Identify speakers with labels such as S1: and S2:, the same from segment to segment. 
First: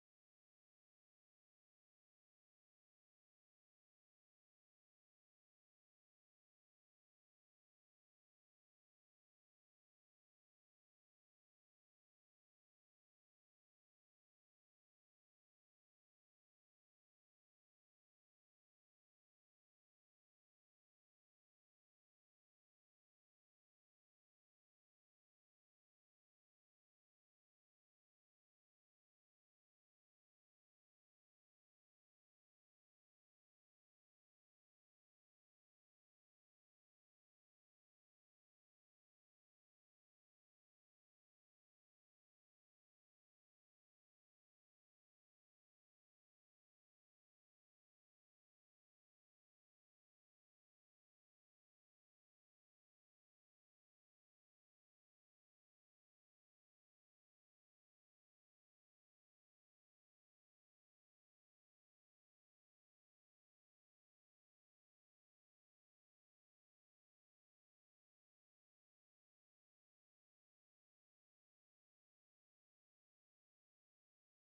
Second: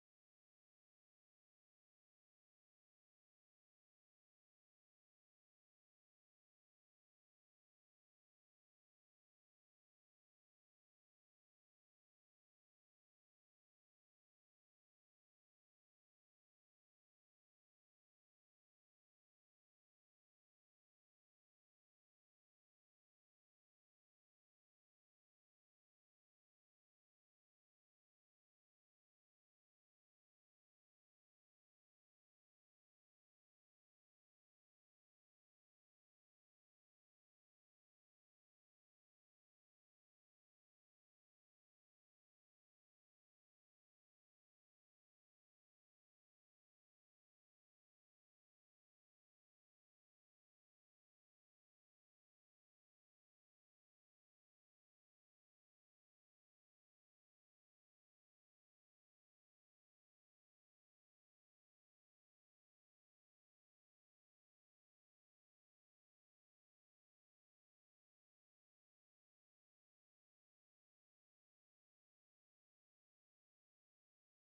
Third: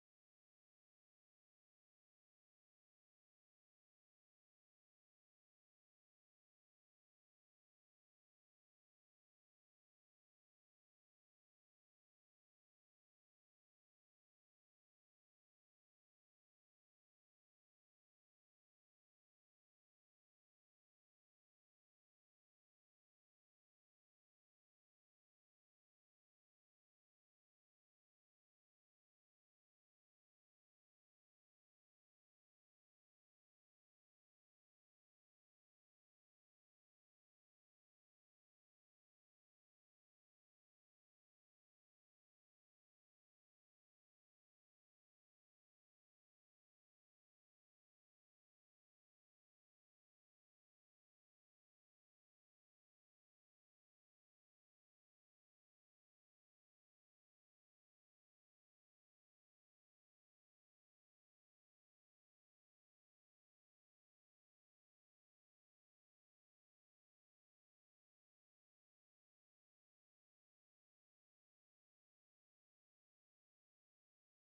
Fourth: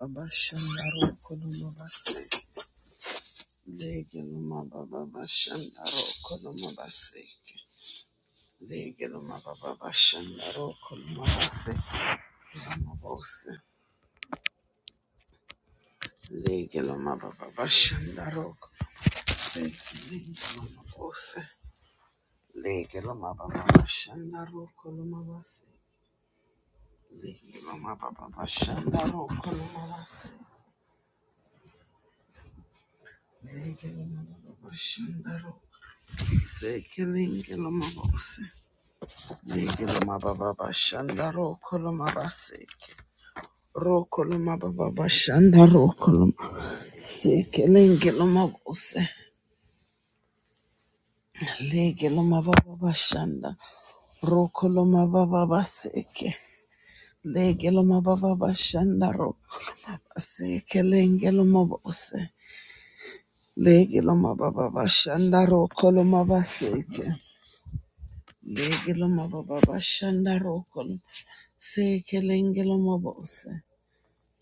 S1: Abashandaro Kolomabase. Legeloma Baba Bashandaro Kolomabase. Legeloma Baba Bashandaro Kolomabase. Lamabose. Legeloma Baba Bashandaro Kolomabase. Legelomabose. Legeloma Baba Bashandaro Kolomabase. Legeloma Baba Bashandaro Kolomabase. Legeloma Baba Bashandaro. Sekelingelomabose. Legiloma baba bashanda ro koloma baseke. Ro koloma baba bashanda ro koloma seke lengiloma bose. Legiloma baba bashanda ro koloma baba baseke. Legiloma baba bashanda ro koloma baseke lengiloma bose. Legiloma baba bashanda ro koloma baseke. Legiloma baba bashanda ro koloma seke lengiloma bose.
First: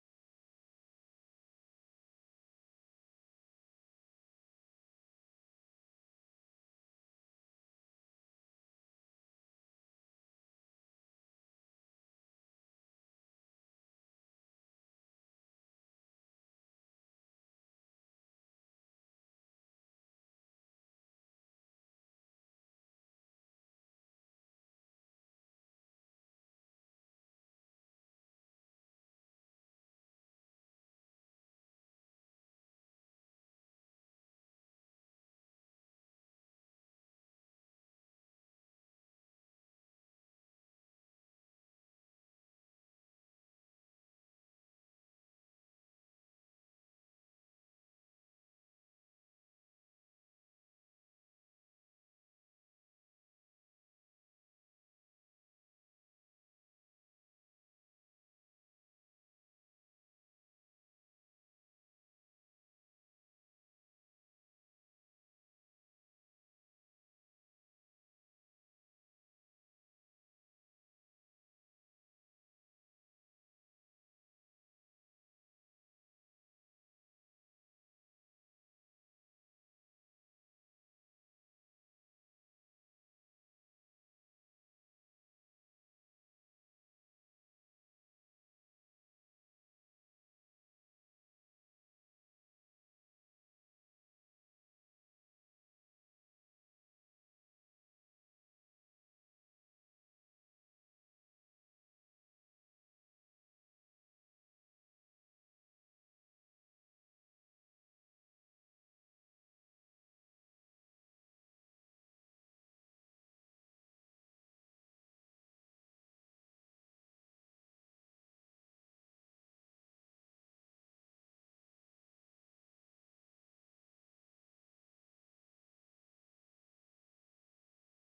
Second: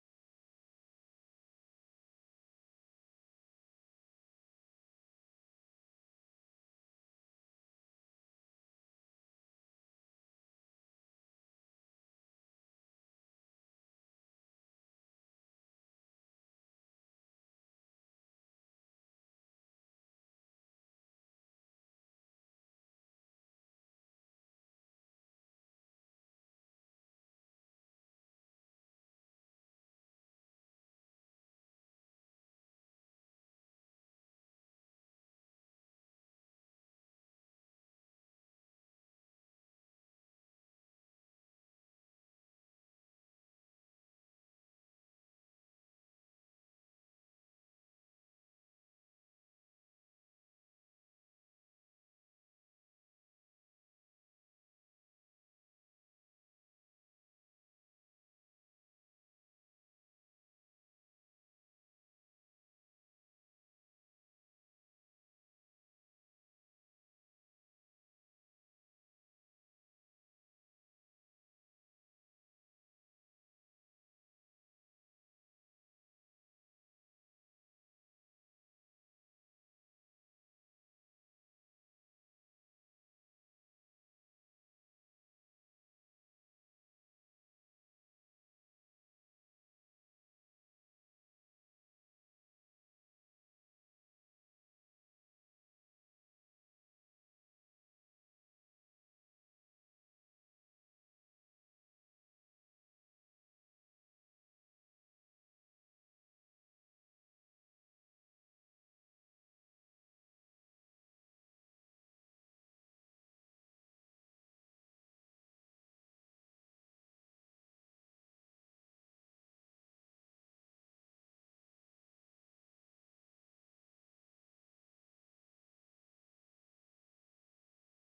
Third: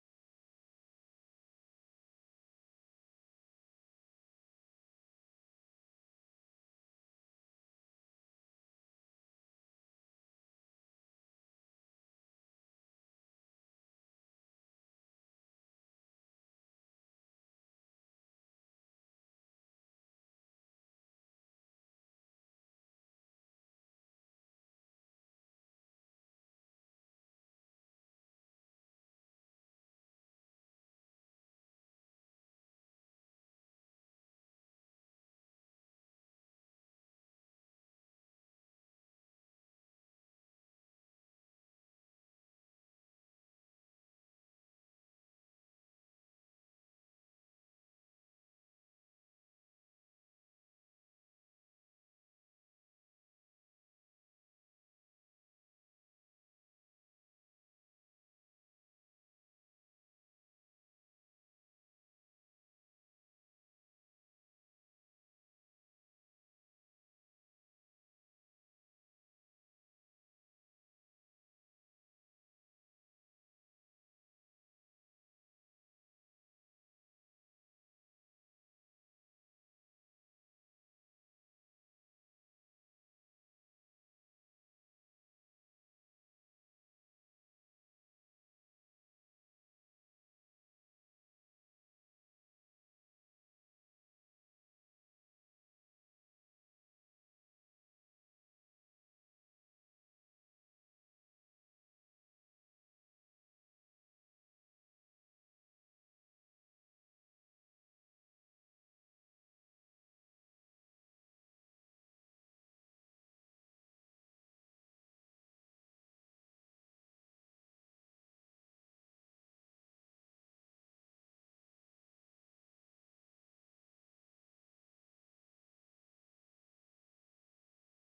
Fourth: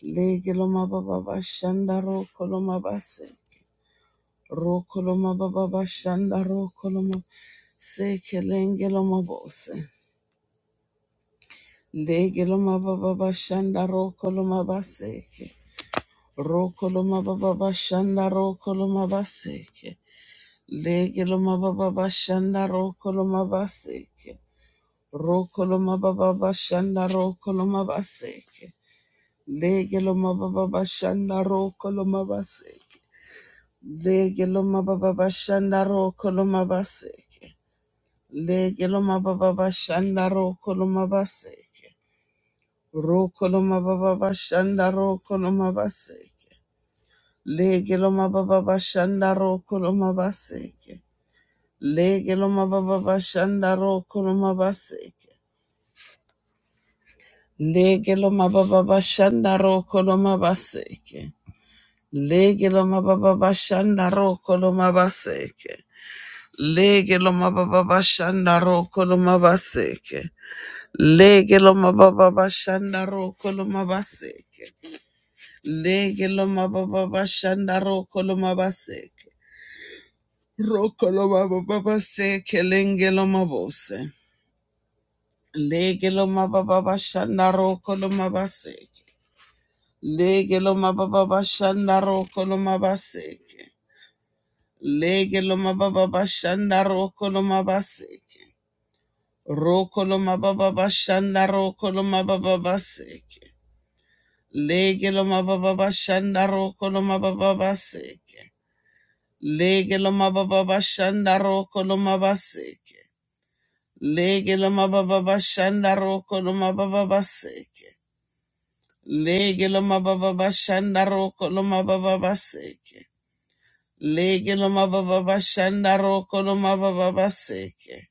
S1: Lege loma baba bashanda ro koloma base. Ro koloma baba bashanda ro koloma seke lenge loma bose. Lege loma baba bashanda ro koloma baseke. Ro koloma baba bashanda ro koloma baseke. Lege loma baba bashanda ro koloma baseke. Ro koloma baba bashanda ro koloma baseke. Lege loma baba bashanda ro koloma baseke. Lege loma baba bashanda ro koloma baseke. Lege loma baba bashanda ro koloma baseke. Ro koloma baba bashanda ro koloma baseke. Lege loma baba bashanda ro koloma baseke. Lege loma baba bashanda ro koloma baseke. Lege loma baba bashanda ro koloma baseke. Lege loma baba bashanda ro koloma baseke. Lege lo mababa bashanda roko lo mabaseke. Lege lo mababa bashanda roko lo mabaseke. Lege lo mababa bashanda roko lo mabaseke. Roko lo mababa baseke lenge lo mabose. Lege lo mababa bashanda roko lo mabaseke. Lege lo mababa bashanda roko lo mabaseke. Lege lo mababa bashanda roko lo mabaseke. Rokoloma baba bashanda rokoloma baba baseke. Legeloma baba bashanda rokoloma baba baseke. Legeloma baba bashanda rokoloma baseke. Legeloma baba bashanda rokoloma baba baseke. Legeloma baba bashanda rokoloma baba baseke. Legeloma baba bashanda rokoloma baba baseke.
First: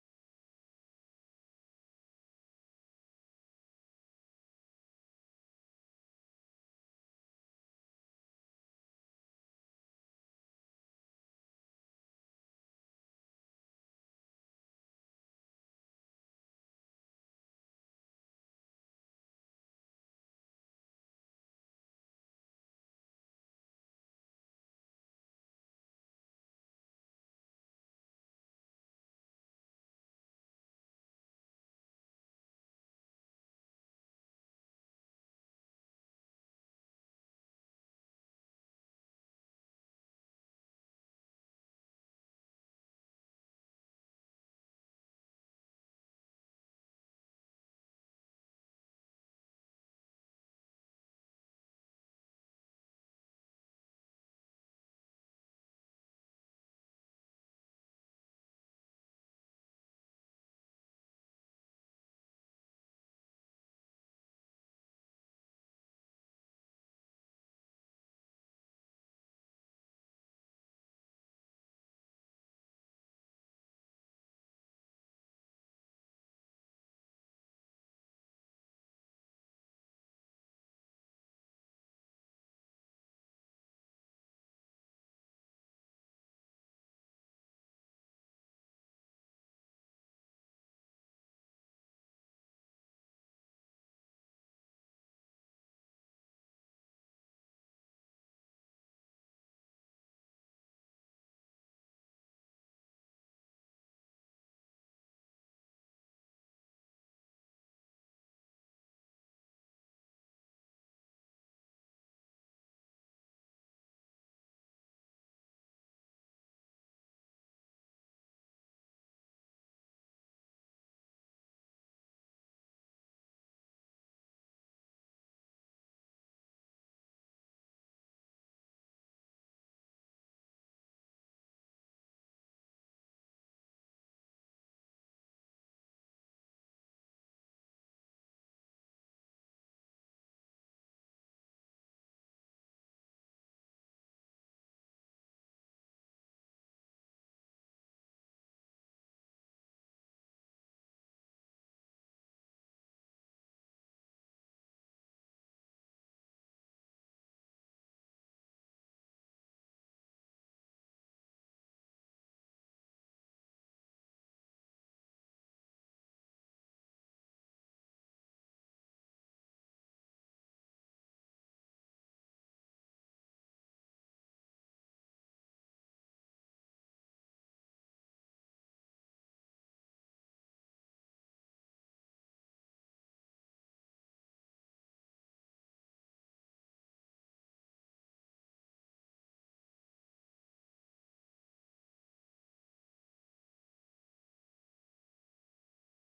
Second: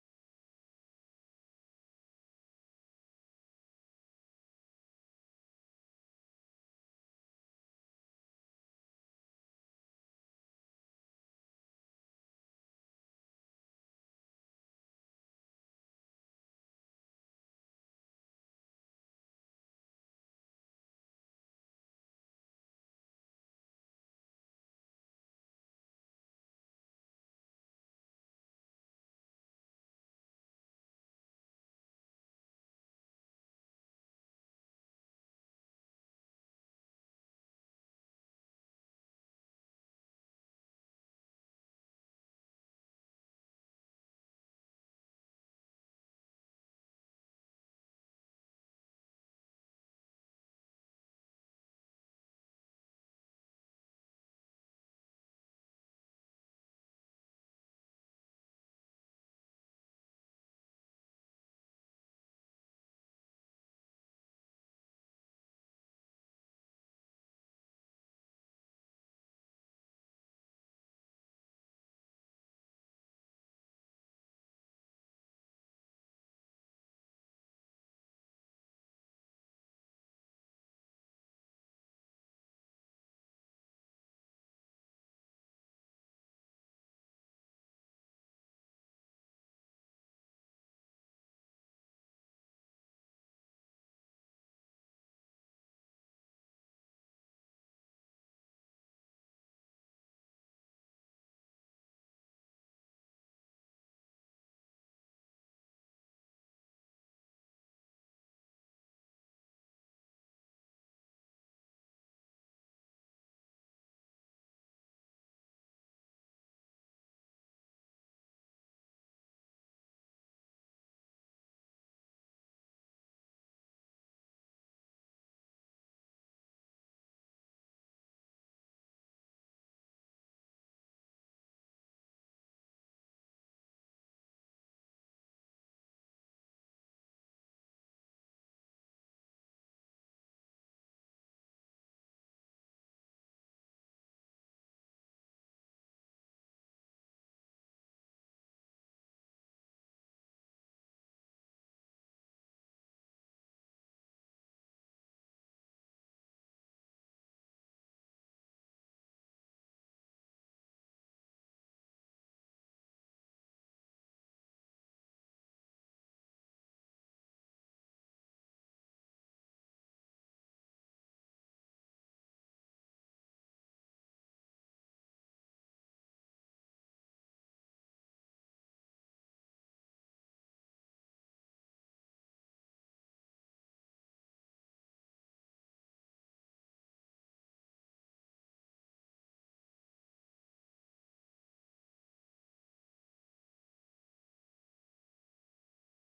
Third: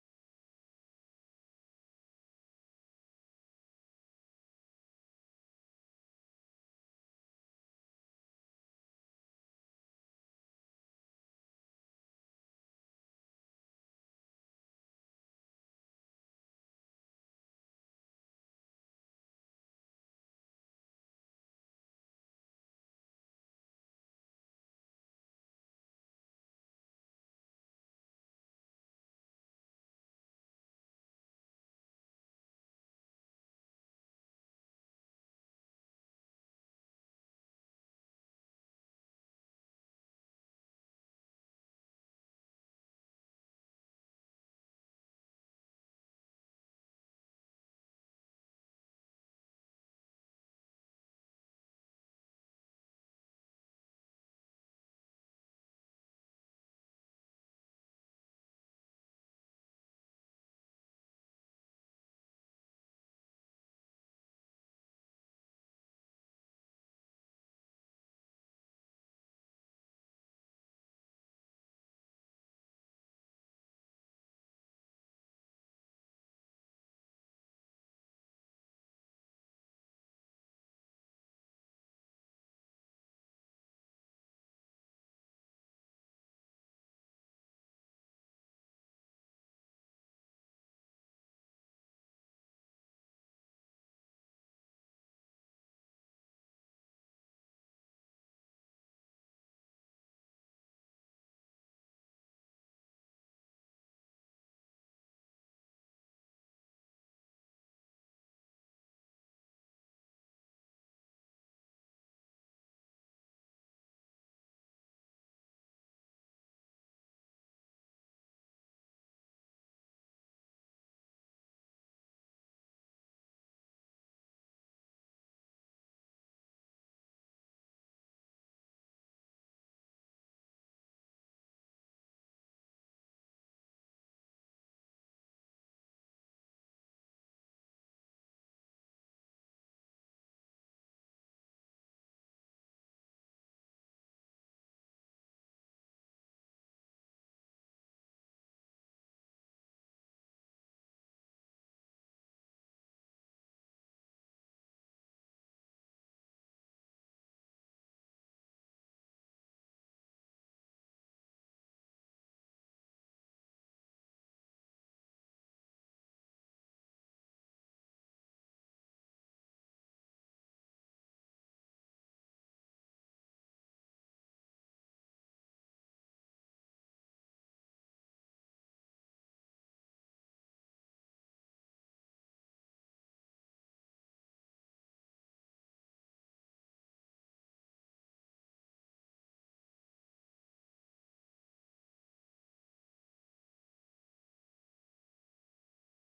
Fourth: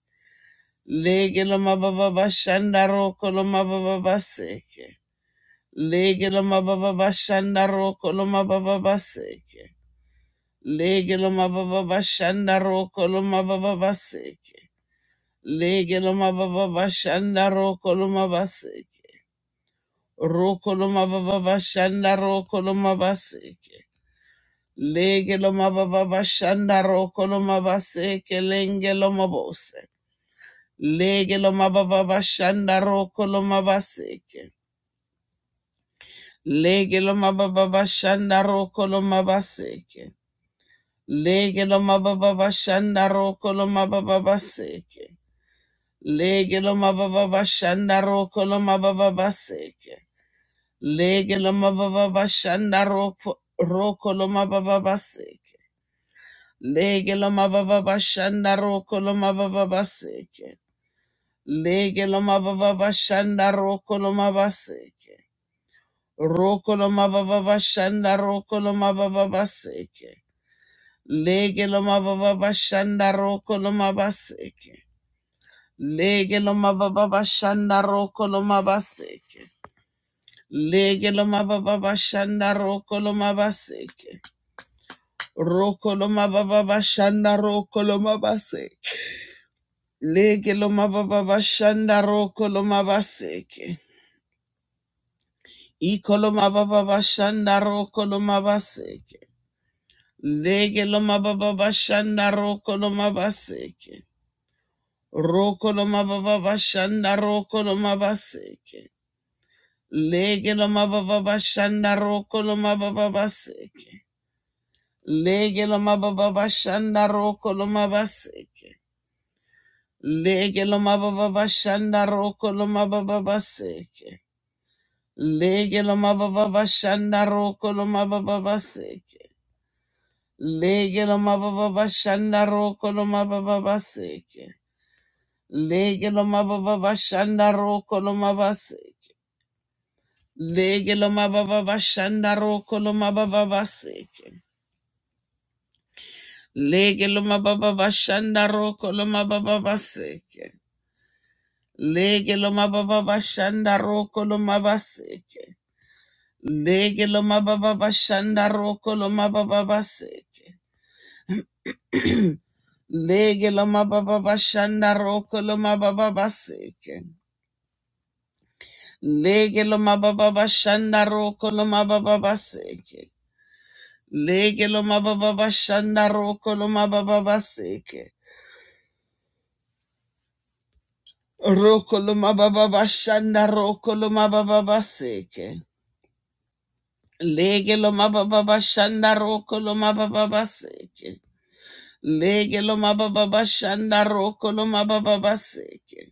S1: Legeloma baba bashanda rokoloma baba baseke. Lege lo mababa bashanda roko lo mababa baseke. Lege lo mababa bashanda roko lo mababa baseke. Lege lo mababa bashanda roko lo mabaseke. Roko lo mababa bashanda roko lo mabaseke. Lege lo mababa bashanda roko lo mabaseke lenge lo mabose. Lege lo mababa bashanda roko lo mabaseke. Lege lo mababa bashanda roko lo mabaseke. Lege lo mababa bashanda roko lo mababa baseke. Lege lo mababa bashanda roko lo mababa baseke. Lege lo mababa bashanda roko roko lo mababa baseke. Lege lo mababa bashanda roko lo mababa baseke. Lege lo mababa bashanda roko lo mababa baseke. Roko lo mababa bashanda roko lo mababa baseke. Lege lo mababa shanda roko lo mabaseke. Lege lo mababa shanda roko lo mabaseke. Lege lo mababa shanda roko lo mabaseke. Roko lo mababa shanda roko lo mabaseke. Lege lo mababa shanda roko lo mabaseke. Iko lo mababa shanda roko lo mabaseke. Lege lo mababa shanda roko lo mabaseke. Roko no mababa bashanda roko no mabaseke. Lege no mababa bashanda roko no mababa baseke. Lege no mababa bashanda roko no mabaseke. Lege no mababa bashanda roko no mababa baseke. Lege no mababa bashanda roko no mababa baseke. Lege no mababa bashanda roko no mababa baseke. Lege no mababa bashanda roko no mabaseke. Lege lo mababa bashanda roko lo mababa baseke. Lege lo mababa bashanda roko lo mababa baseke. Lege lo mababa bashanda roko lo mabaseke. Lege lo mababa bashanda roko lo mababa baseke. Lege lo mababa bashanda roko lo mababa baseke. Lege lo mababa bashanda roko lo mababa baseke. Lege lo mababa bashanda roko lo mababa baseke. Rokoloma baba bashanda rokoloma baba baseke. Lege loma baba bashanda rokoloma baba baseke. Lege loma baba bashanda rokoloma baba baseke.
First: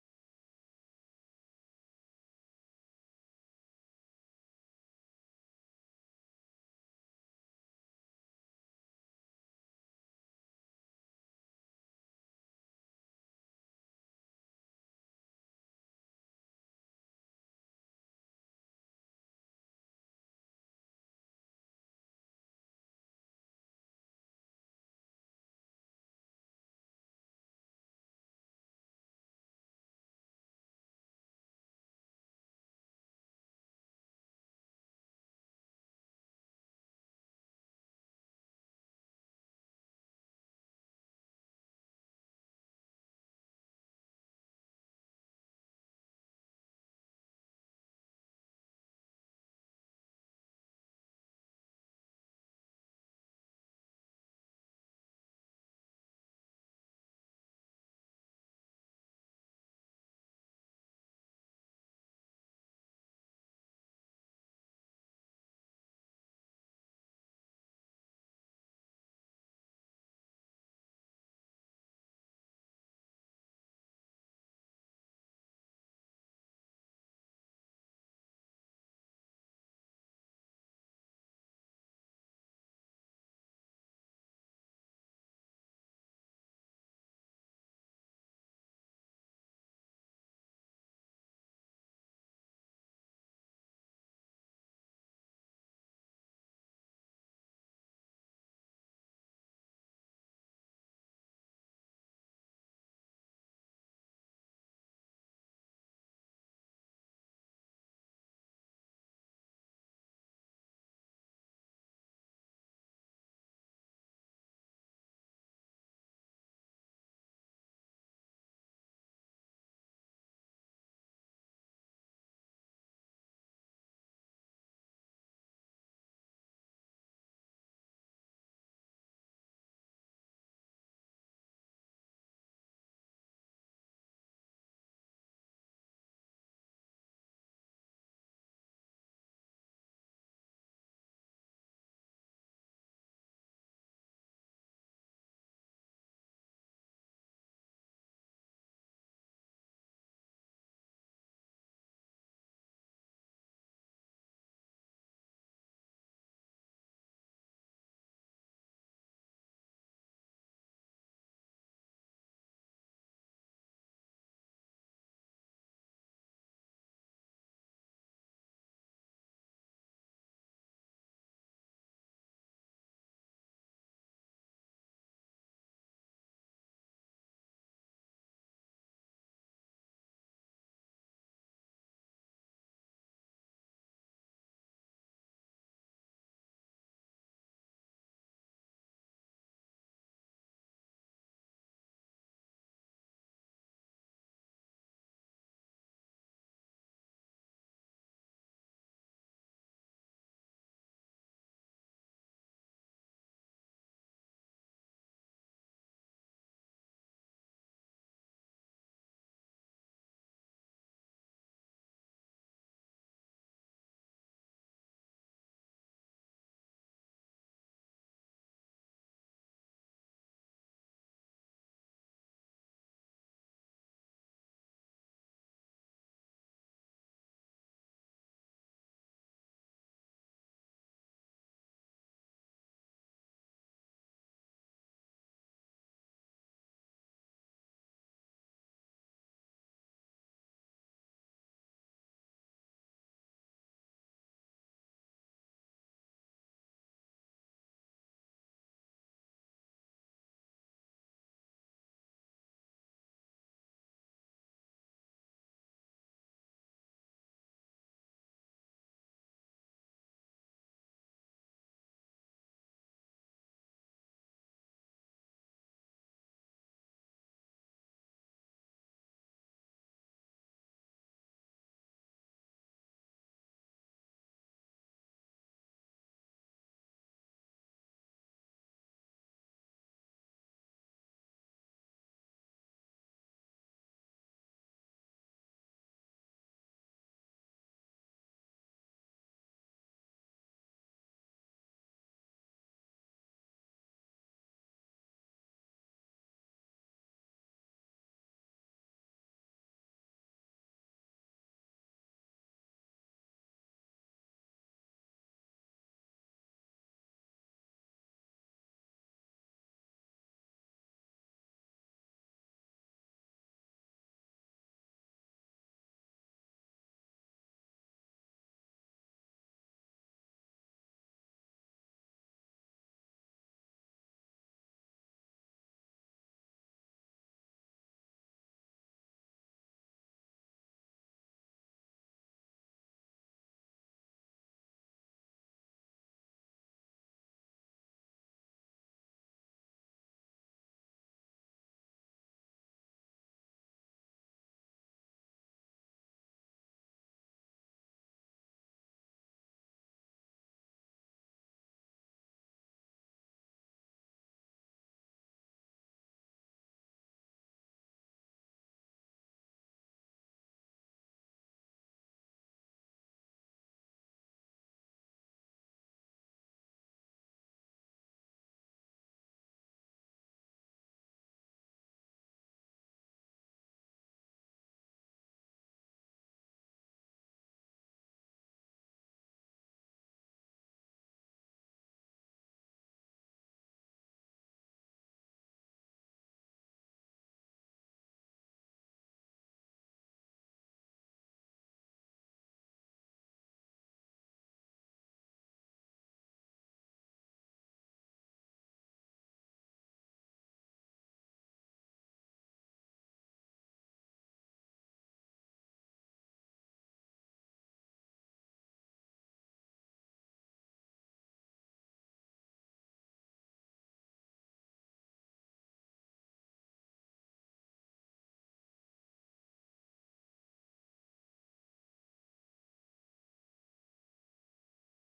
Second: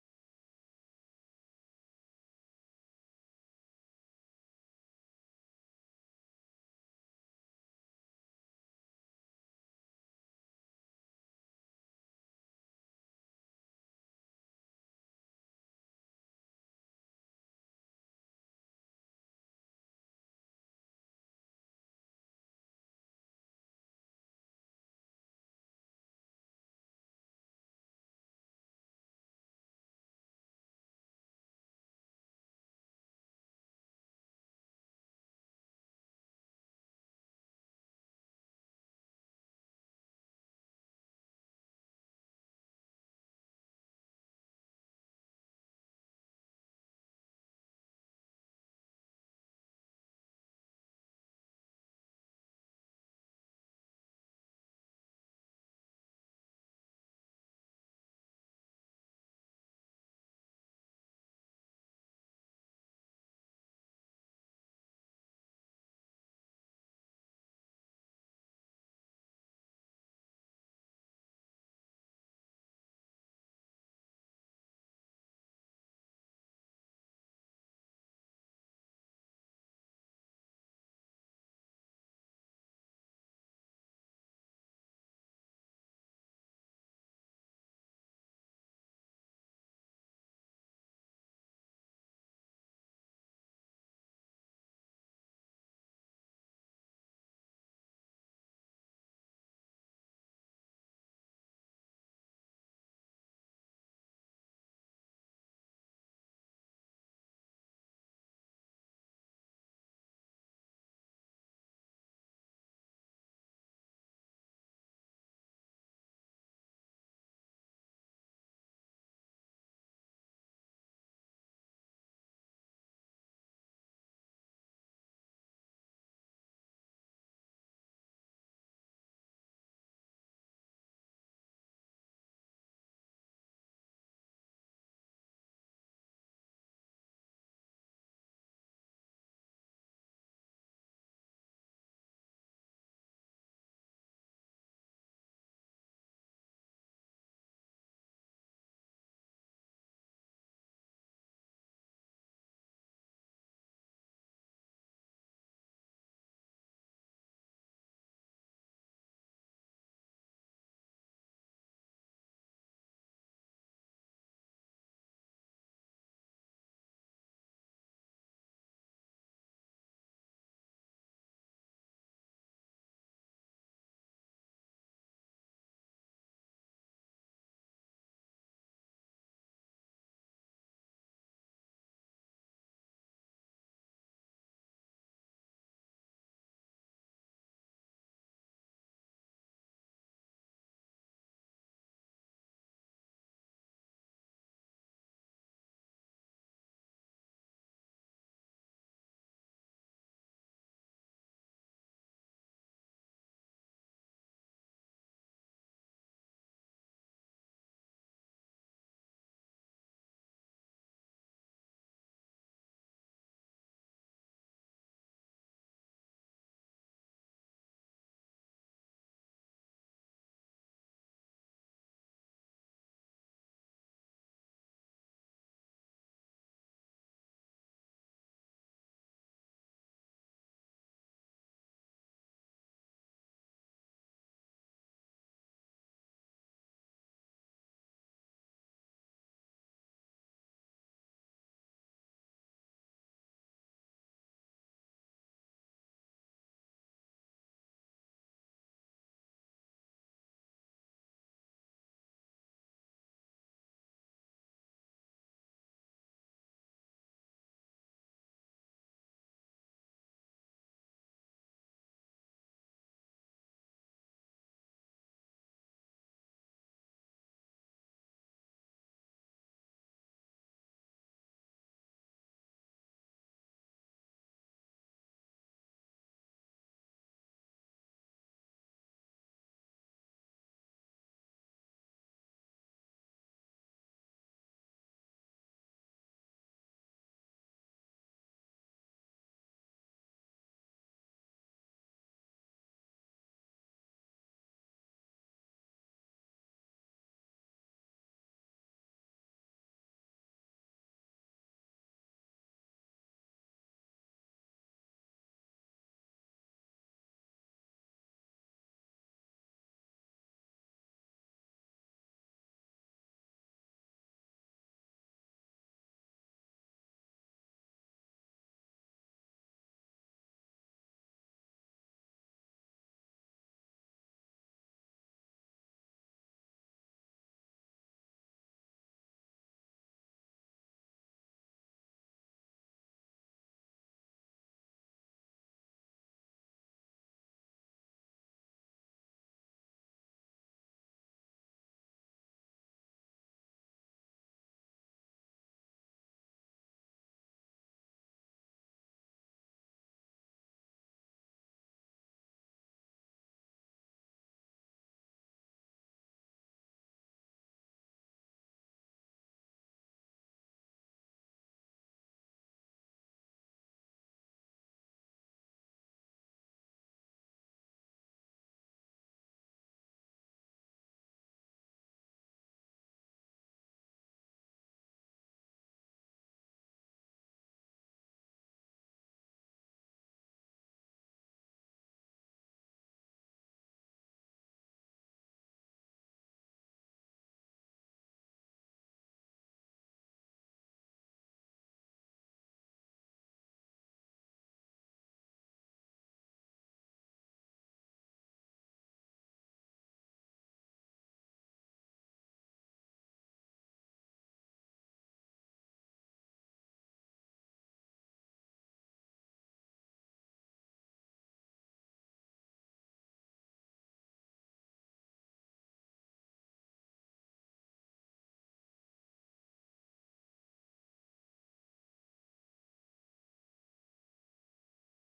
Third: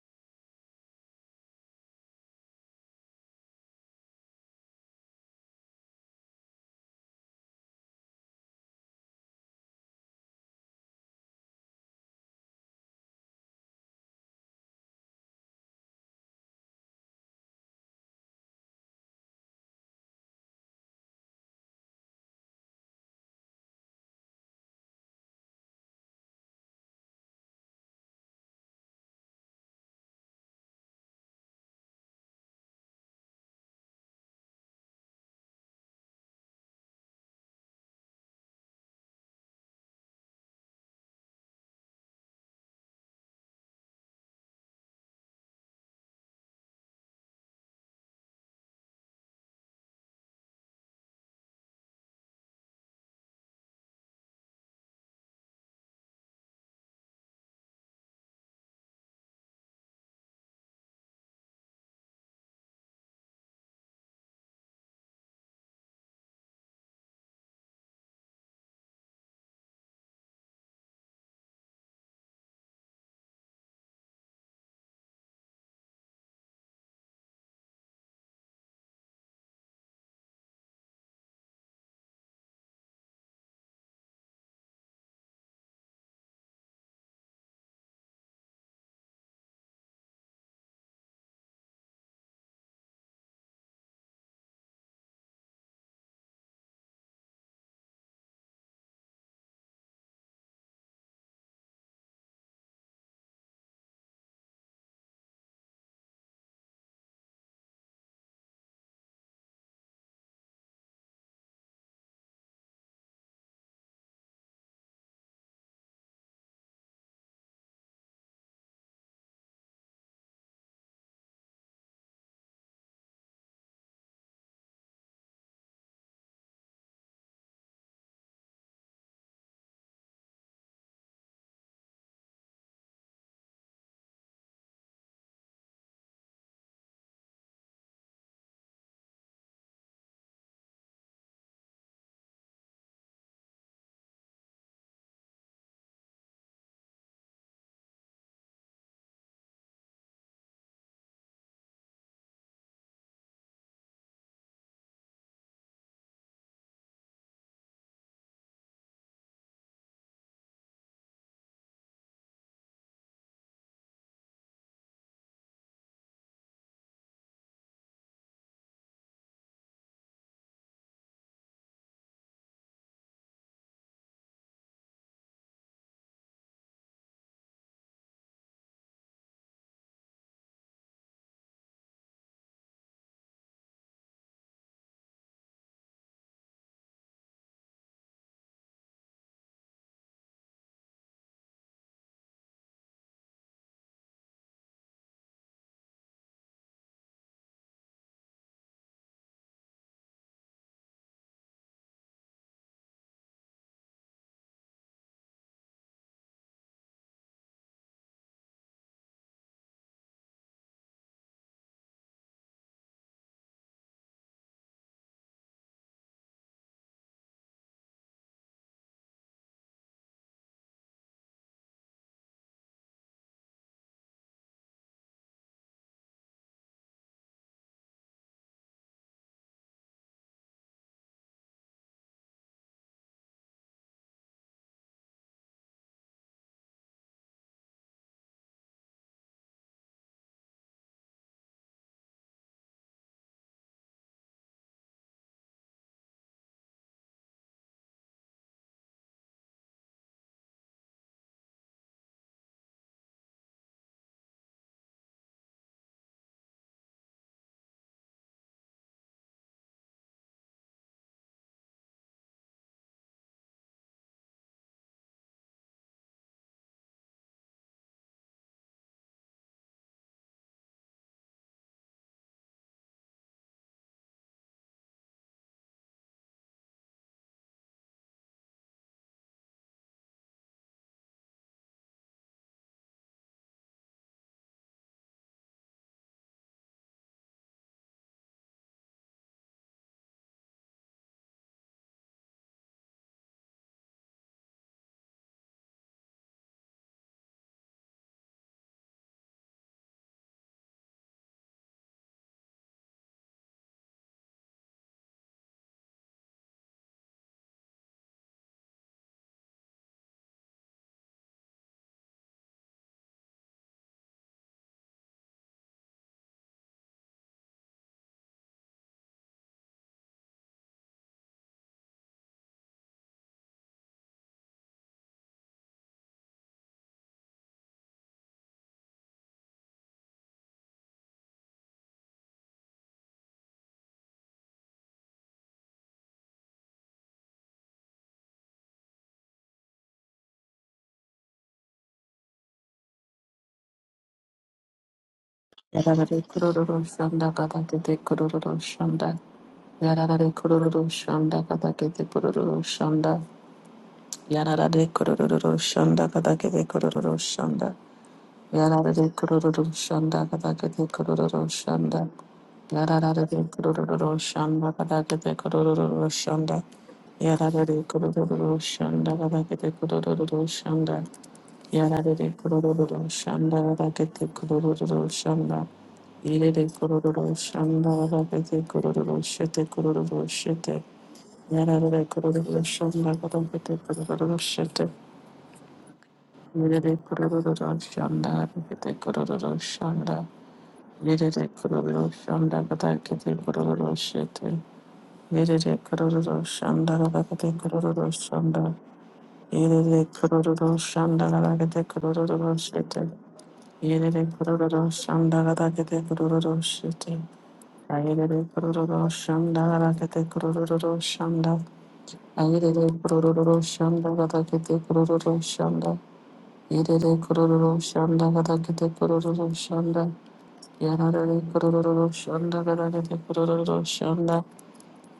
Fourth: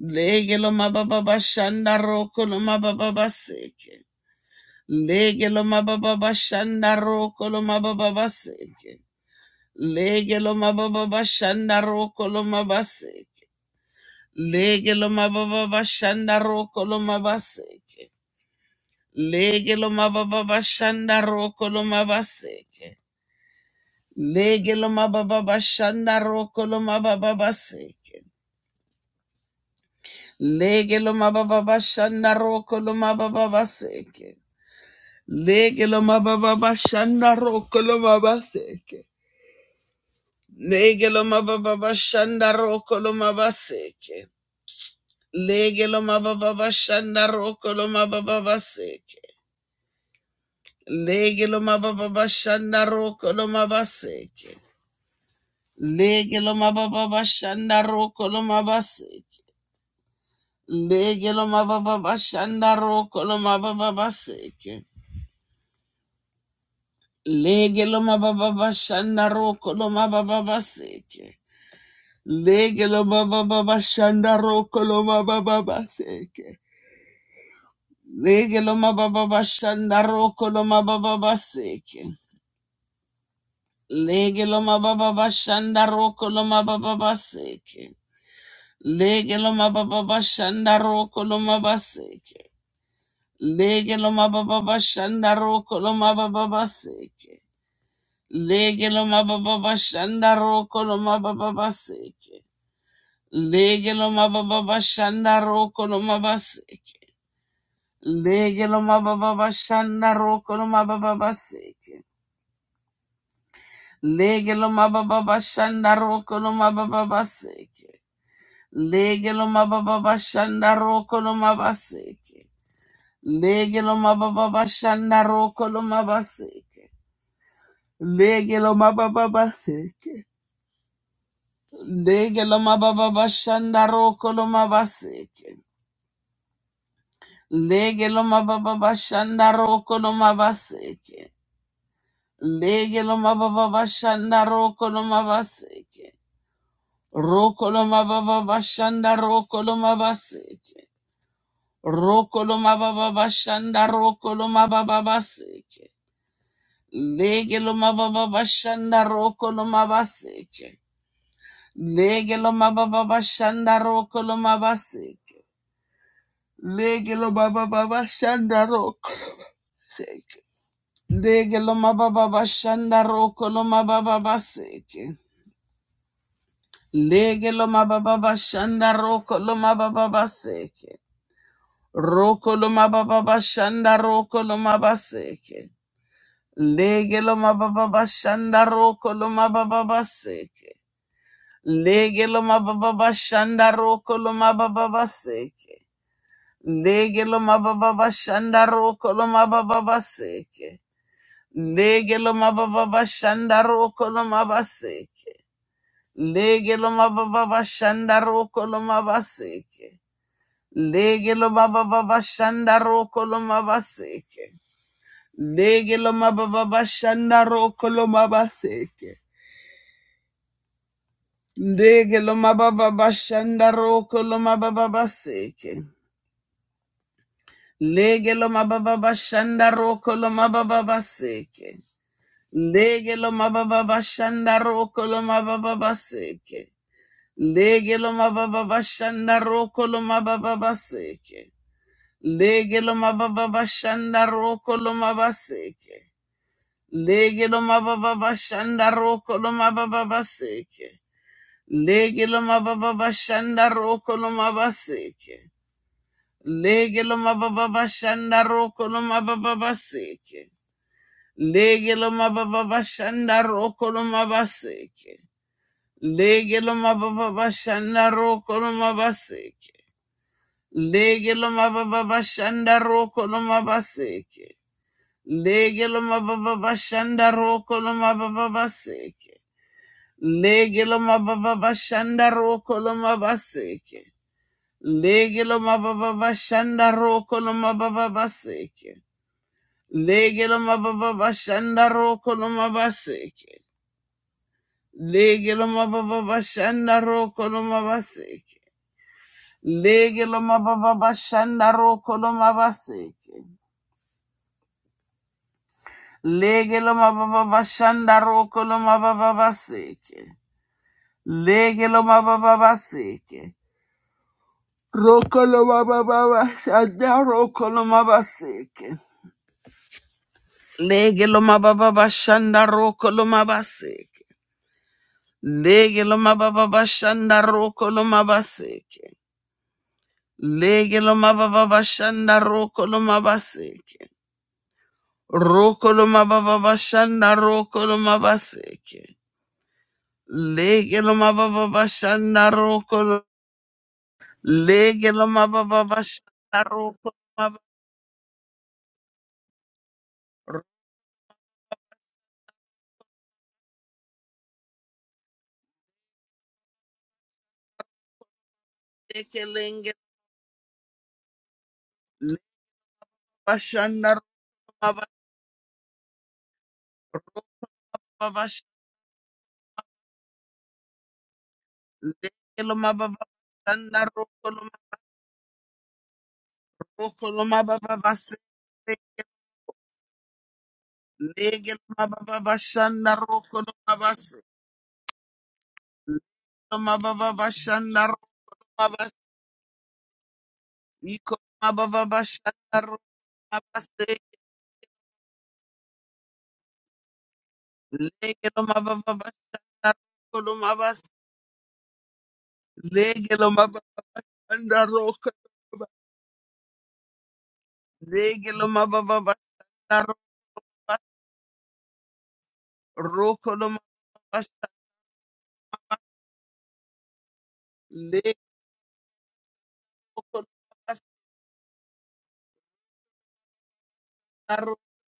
S1: Lege loma baba bashanda rokoloma baba baseke. Lege loma baba bashanda rokoloma baba baseke. Lege loma baba bashanda rokoloma baseke. Lege loma baba bashanda rokoloma baseke. Lege lo mababa bashanda roko lo mabaseke. Lege lo mababa bashanda roko lo mababa baseke. Lege lo mababa bashanda roko lo mababa baseke. Lege lo mababa bashanda roko lo mabaseke. Lege lo mababa bashanda roko lo mabaseke. Lege lo mababa bashanda roko lo mababa baseke. Lege lo mababa bashanda roko lo mabaseke. Lege lo mababa bashanda roko lo mabaseke. Lege lo mababa bashanda roko lo mababa baseke. Lege lo mababa bashanda roko lo mababa baseke. Lege mababa bashanda roko lo mababa baseke. Lege mababa bashanda roko lo mababa baseke. Lege mababa bashanda roko lo mababa baseke. Lege mababa bashanda roko lo mabaseke. Lege lo mababa shanda roko lo mababa seke. Lege lo mababa shanda roko lo mababa seke. Lege lo mababa shanda roko lo mababa seke. Lege lo mababa shanda roko lo mababa seke. Lege lo mababa shanda roko lo mababa seke. Lege lo mababa shanda roko lo mababa seke. Lege lo mababa shanda roko lo mababa seke. Lege lo mababa baseke. Lege lo mababa bashanda roko lo mabaseke. Lege lo mababa bashanda roko lo mabaseke. Lege lo mababa bashanda roko lo mabaseke. Roko lo mababa bashanda roko lo mabaseke. Roko lo mababa bashanda roko lo mababa baseke. Lege lo mababa bashanda roko lo mabaseke. Legelo mababa shandaro kolomaba seke. Legelo mababa shandaro seke. Legelo mababa shandaro kolomaba seke. Legelo mababa shandaro kolomaba seke. Roko lomababa shandaro kolomaba seke. Legelo mababa shandaro kolomaba seke. Legelo mababa shandaro kolomaba seke. Lege lo mababa shanda roko lo mababa seke. Lege lo mababa shanda roko lo mababa seke. Lege lo mababa shanda roko lo mababa seke. Lege lo mababa shanda roko lo mababa seke. Lege lo mababa shanda roko lo mababa seke. Lege lo mababa shanda roko lo mababa seke. Lege lo mababa shanda roko lo mababa seke. Lege lo mababa bashanda roko lo mababa baseke. Lege lo mababa bashanda roko lo mababa baseke. Lege lo mababa bashanda roko lo mabaseke. Lege lo mababa bashanda roko lo mababa baseke. Lege lo mababa bashanda roko lo mabaseke. Lege lo mababa bashanda roko lo mababa baseke. Lege lo mababa bashanda roko lo mabaseke. Lege lo mababa bashanda roko lo mabaseke. Lege lo mababa bashanda roko lo mabaseke. Lege lo mababa bashanda roko lo mababa baseke. Lege lo mababa bashanda roko lo mabaseke. Lege lo mababa bashanda roko lo mababa baseke. Lege lo mababa bashanda roko lo mabaseke. Lege lo mababa bashanda roko lo mabaseke. Lege lo mababa bashanda roko lo mabaseke. Lege lo mababa bashanda roko lo mababa baseke. Lege lo mababa baseke. Roko lo mababa bashanda roko lo mabaseke. Lege lo mababa bashanda roko lo mabaseke. Lege lo mababa bashanda roko lo mabaseke. Lege lo mababa bashanda roko lo mabaseke. Rokoloma baba bashanda rokoloma baseke. Legeloma baba bashanda rokoloma. Legeloma baba
S2: Yararare
S1: bashanda
S2: kururu shanda
S1: rokoloma.
S2: kata kete kururu shanda. Yararare kururu shanda kata kete kururu shanda. Yararare kururu shanda kata kete kururu shanda. Yararare
S1: Roteke
S2: kururu
S1: lenge.
S2: shanda kata kete kururu shanda.
S1: Le
S2: Yararare kururu
S1: Bashanda
S2: shanda kata
S1: rokoloma.
S2: kete kururu shanda.
S1: Rokoloma
S2: Yararare kururu
S1: bash.
S2: shanda kata kete kururu shanda. Yarare kororo
S1: Legeloma baba
S2: shanda
S1: bashanda
S2: rakete kororo
S1: rokoloma.
S2: shanda. Irere kororo
S1: Rokoloma baba
S2: shanda
S1: baseke.
S2: rakete kororo shete kororo shete. Yarare
S1: Legeloma baba
S2: kororo shanda
S1: bashanda
S2: rakete
S1: rokoloma
S2: kororo
S1: baseke.
S2: shete.
S1: Legeloma
S2: Irere
S1: baba
S2: kororo
S1: bashanda rokoloma
S2: shanda rakete
S1: baseke.
S2: kororo shanda. Irere
S1: Ikoloma baba
S2: kororo shanda
S1: bashanda rokoloma
S2: rakete kororo
S1: baseke.
S2: shete. Irere kororo shanda rakete kororo
S1: Legelo
S2: shanda.
S1: mabababanda
S2: Irere
S1: rokolo
S2: kororo
S1: mabas.
S2: shanda rakete kororo shete.
S1: Legelo
S2: Yerere
S1: mababanda
S2: kororo
S1: rokolo
S2: shandagada
S1: mabas.
S2: kete kororo shite. Ayerere
S1: Legelo
S2: kororo
S1: mabababanda
S2: shandagada kete kororo
S1: rokolo
S2: shanda. Ayerere kororo
S1: rokolo
S2: shandagada
S1: mabas.
S2: kete kororo shanda. Yerere kororo
S1: Legelo
S2: shandagada kete kororo shanda.
S1: mabababanda
S2: Yarare kororo shandagada kete kororo shanda.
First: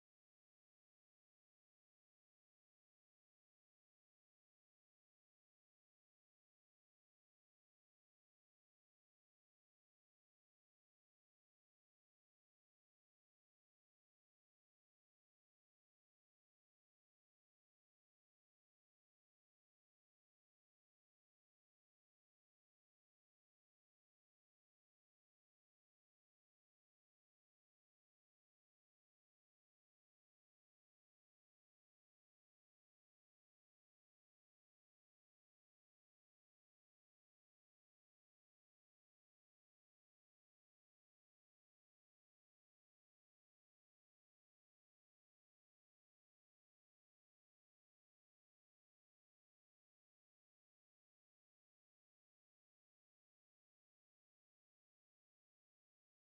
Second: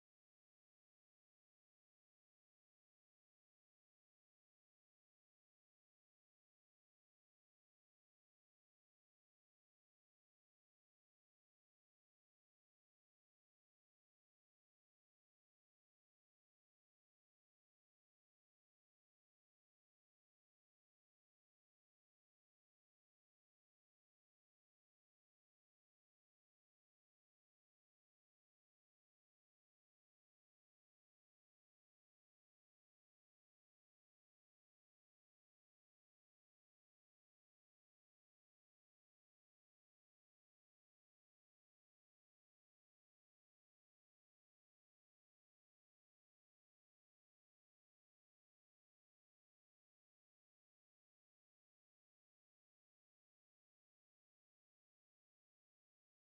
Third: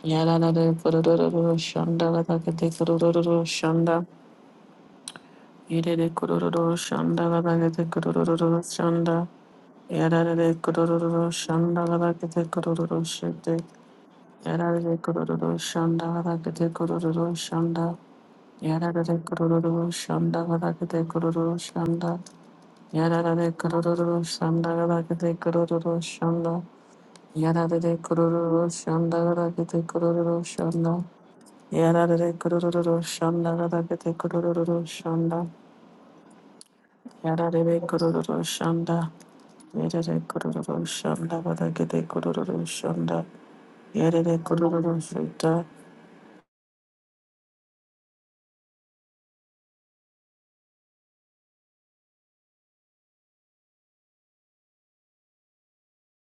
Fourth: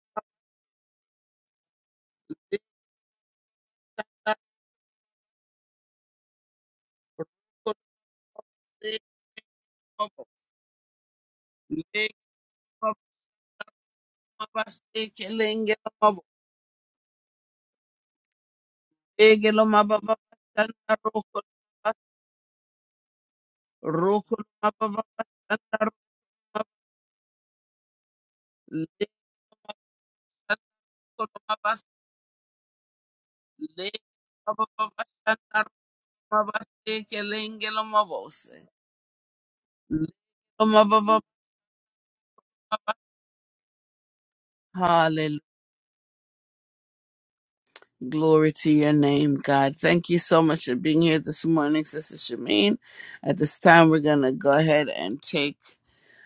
S2: Yarare kororo shandagada kete kororo shanda. Yerere kororo shandagada
S1: rokolo mabas.
S2: kete kororo shanda.
S1: Roko mabas.
S2: Yarare kururu
S1: Legelo
S2: shandagara kete kururu shete.
S1: mabas
S2: Yarare kururu
S1: ekelengelo mabas.
S2: shandagara kete kururu shanda. Yarare
S1: Legelo
S2: kururu
S1: mabababanda
S2: shandagara kete
S1: rokolo
S2: kururu
S1: mabas.
S2: shanda. Yarare kururu
S1: Rokolo
S2: shandagara kete
S1: mabababanda
S2: kururu
S1: rokolo
S2: shanda.
S1: mabas.
S2: Yarare kururu shandagara kete kururu shanda.
S1: Legelo mabas.
S2: Yarare kururu shandagara kete
S1: Legelo
S2: kururu shanda.
S1: mabababanda
S2: Yarare kururu shanda. Yerere kururu shanda badagede kururu shanda. Yerere kururu
S1: Hallelujah.
S2: shanda.
S1: Glory to your name, God. Thank you so much for being here this morning, Sister Shameen. At this time, we're going to go ahead and take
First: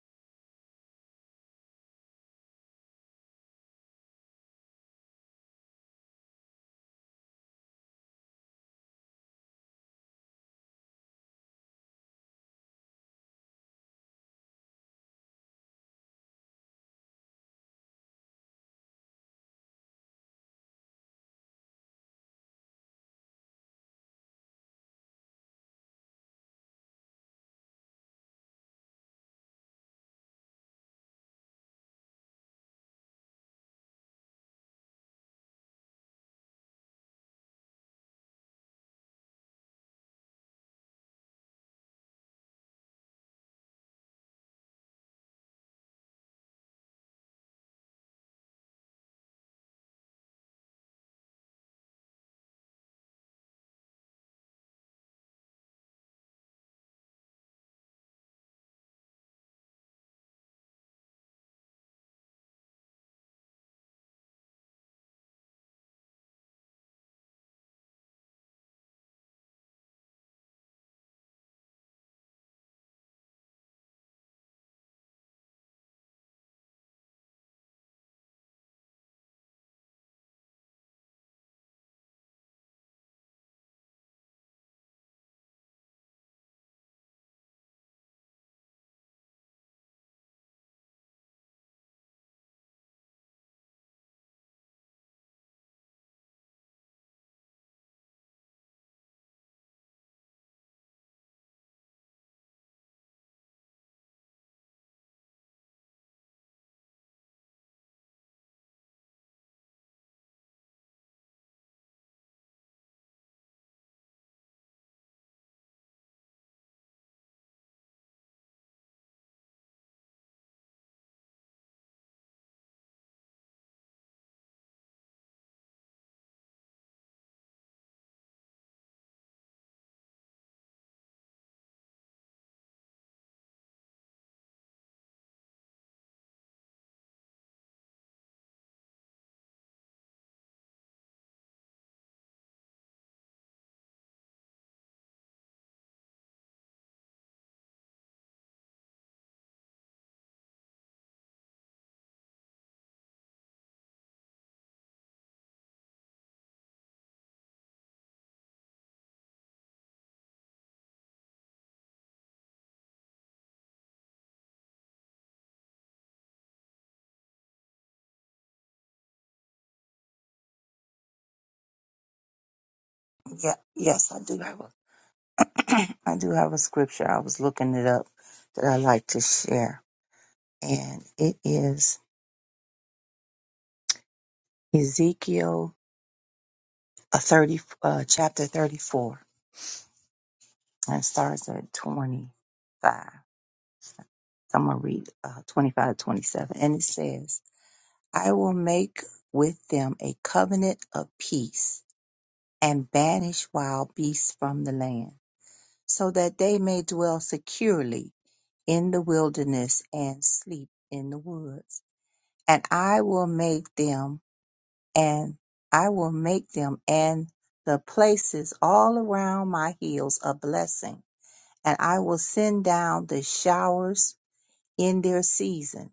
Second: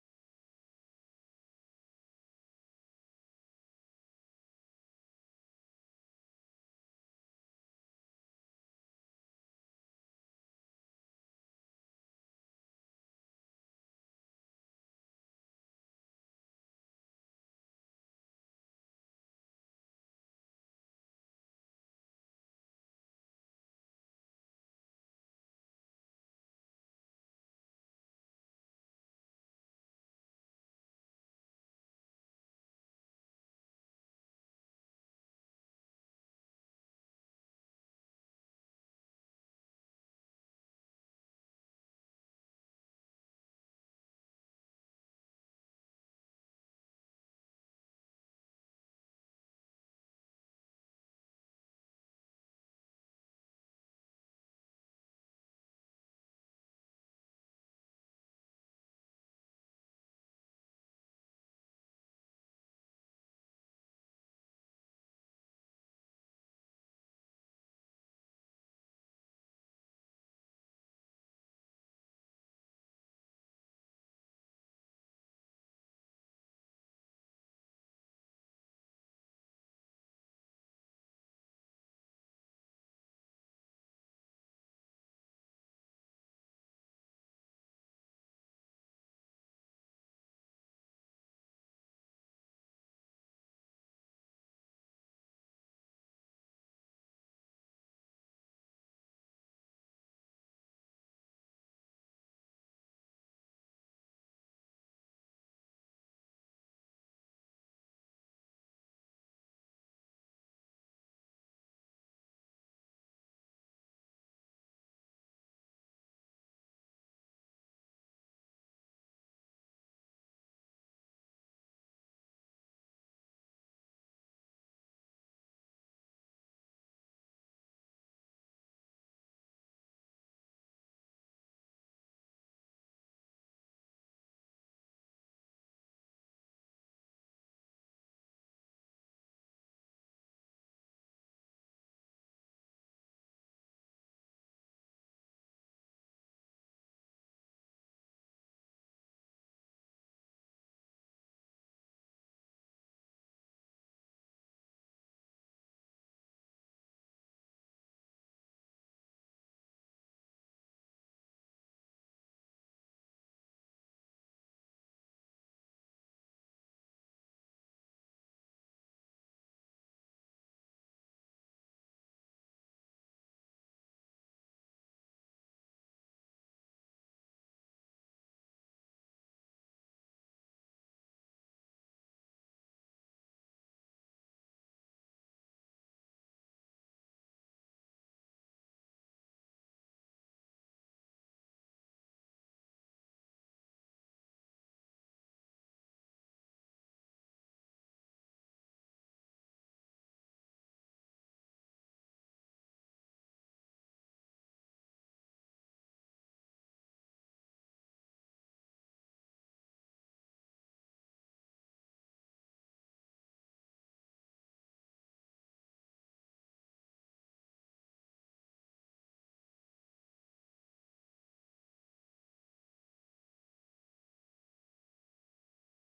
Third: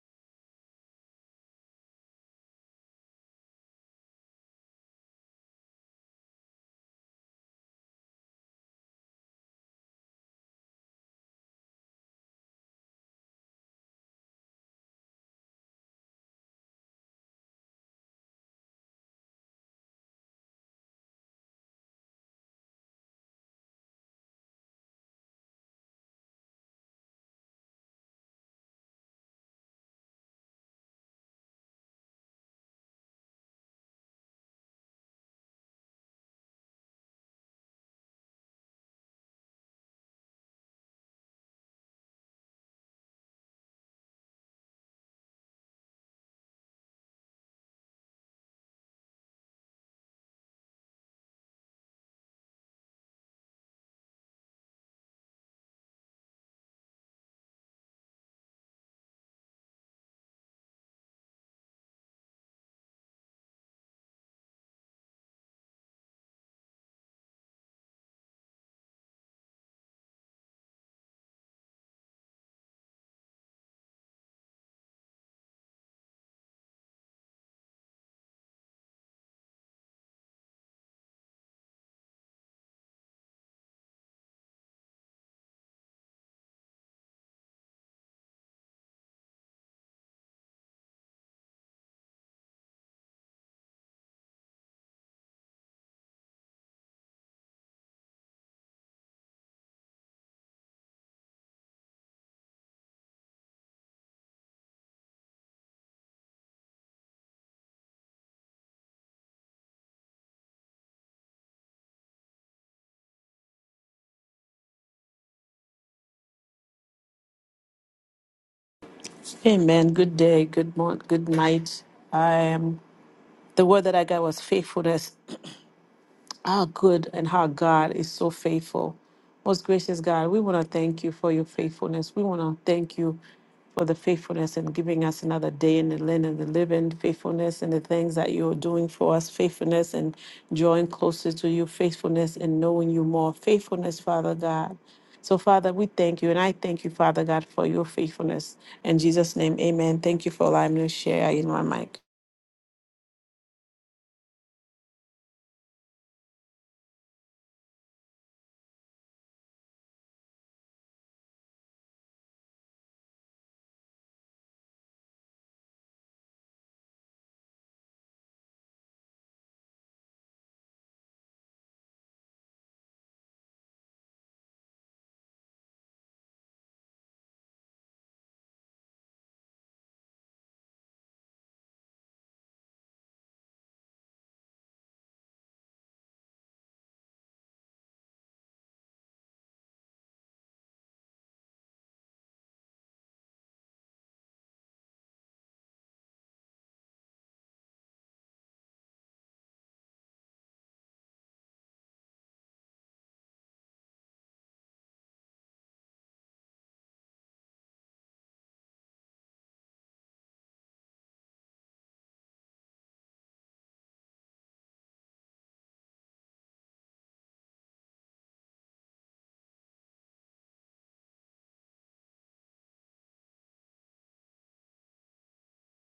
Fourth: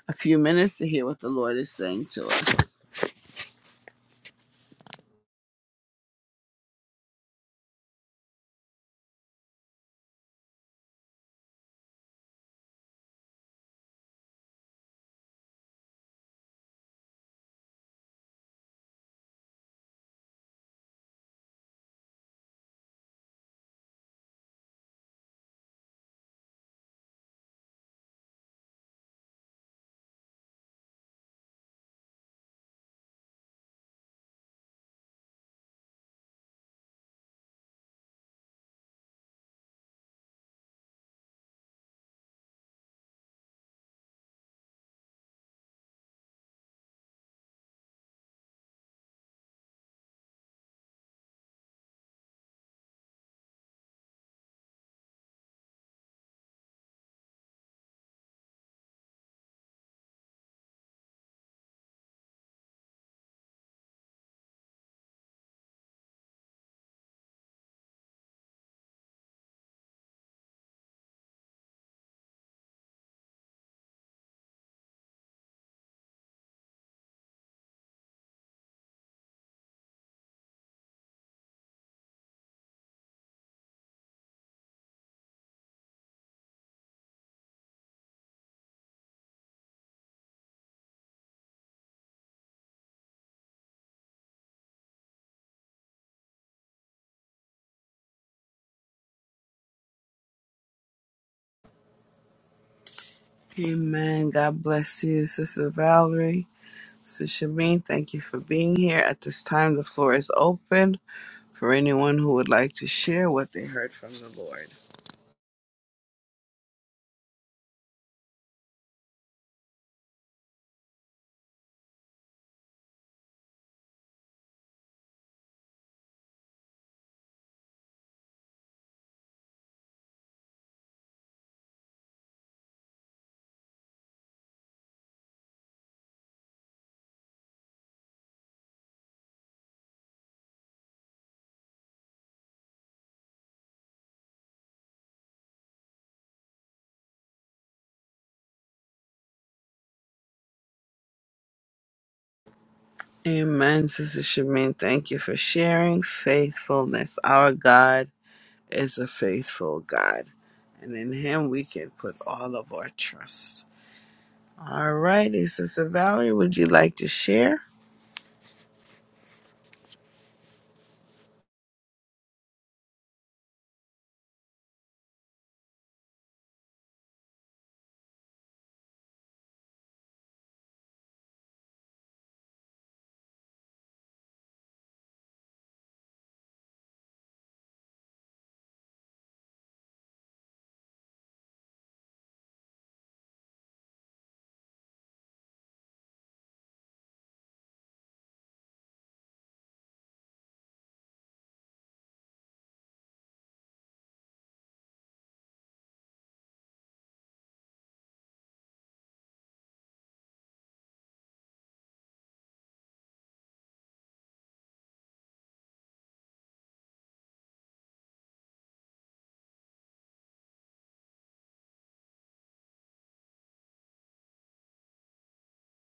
S1: a few minutes to hear what the Lord is saying to us. Amen. God bless you, Sister Valerie. Sister Shameen, thank you for being here. At this time, the floor is open for anyone who would like to share what they heard from the Lord.
S2: Amen. Good day. Good morning. Good night. I am. The word that I got was faithfulness. how good and how God is so faithful. Most gracious God, we want to thank you for your faithfulness. We want to thank you for the faithfulness in giving us another day in the land of the living, faithfulness in the things that you're doing for us, faithfulness in drawing closer to you, faithfulness in knowing you more, faithfulness, Father God. So, Father, we thank you, and I thank you, Father God, for your faithfulness. In Jesus' name, amen. Thank you for allowing me to share in my mic.
S1: Amen, Sister Shamin. Thank you for sharing faithfulness. Our God is a faithful God, and in Him we can put all of our trust. All righty, Sister Valerie, would you like to share?
S3: Yeah, yes, I do have a, I do have a scripture. I was looking it up that I like to share, and it is Ezekiel uh, thirty, uh, chapter thirty-four, and it starts at twenty-five. So I'm gonna read uh, twenty-five to twenty-seven, and it says, "I will make with them a covenant of peace, and banish wild beasts from the land, so that they may dwell securely in the wilderness and sleep in the woods." and I will make them and I will make them and the places all around my hills a blessing, and I will send down the showers in their season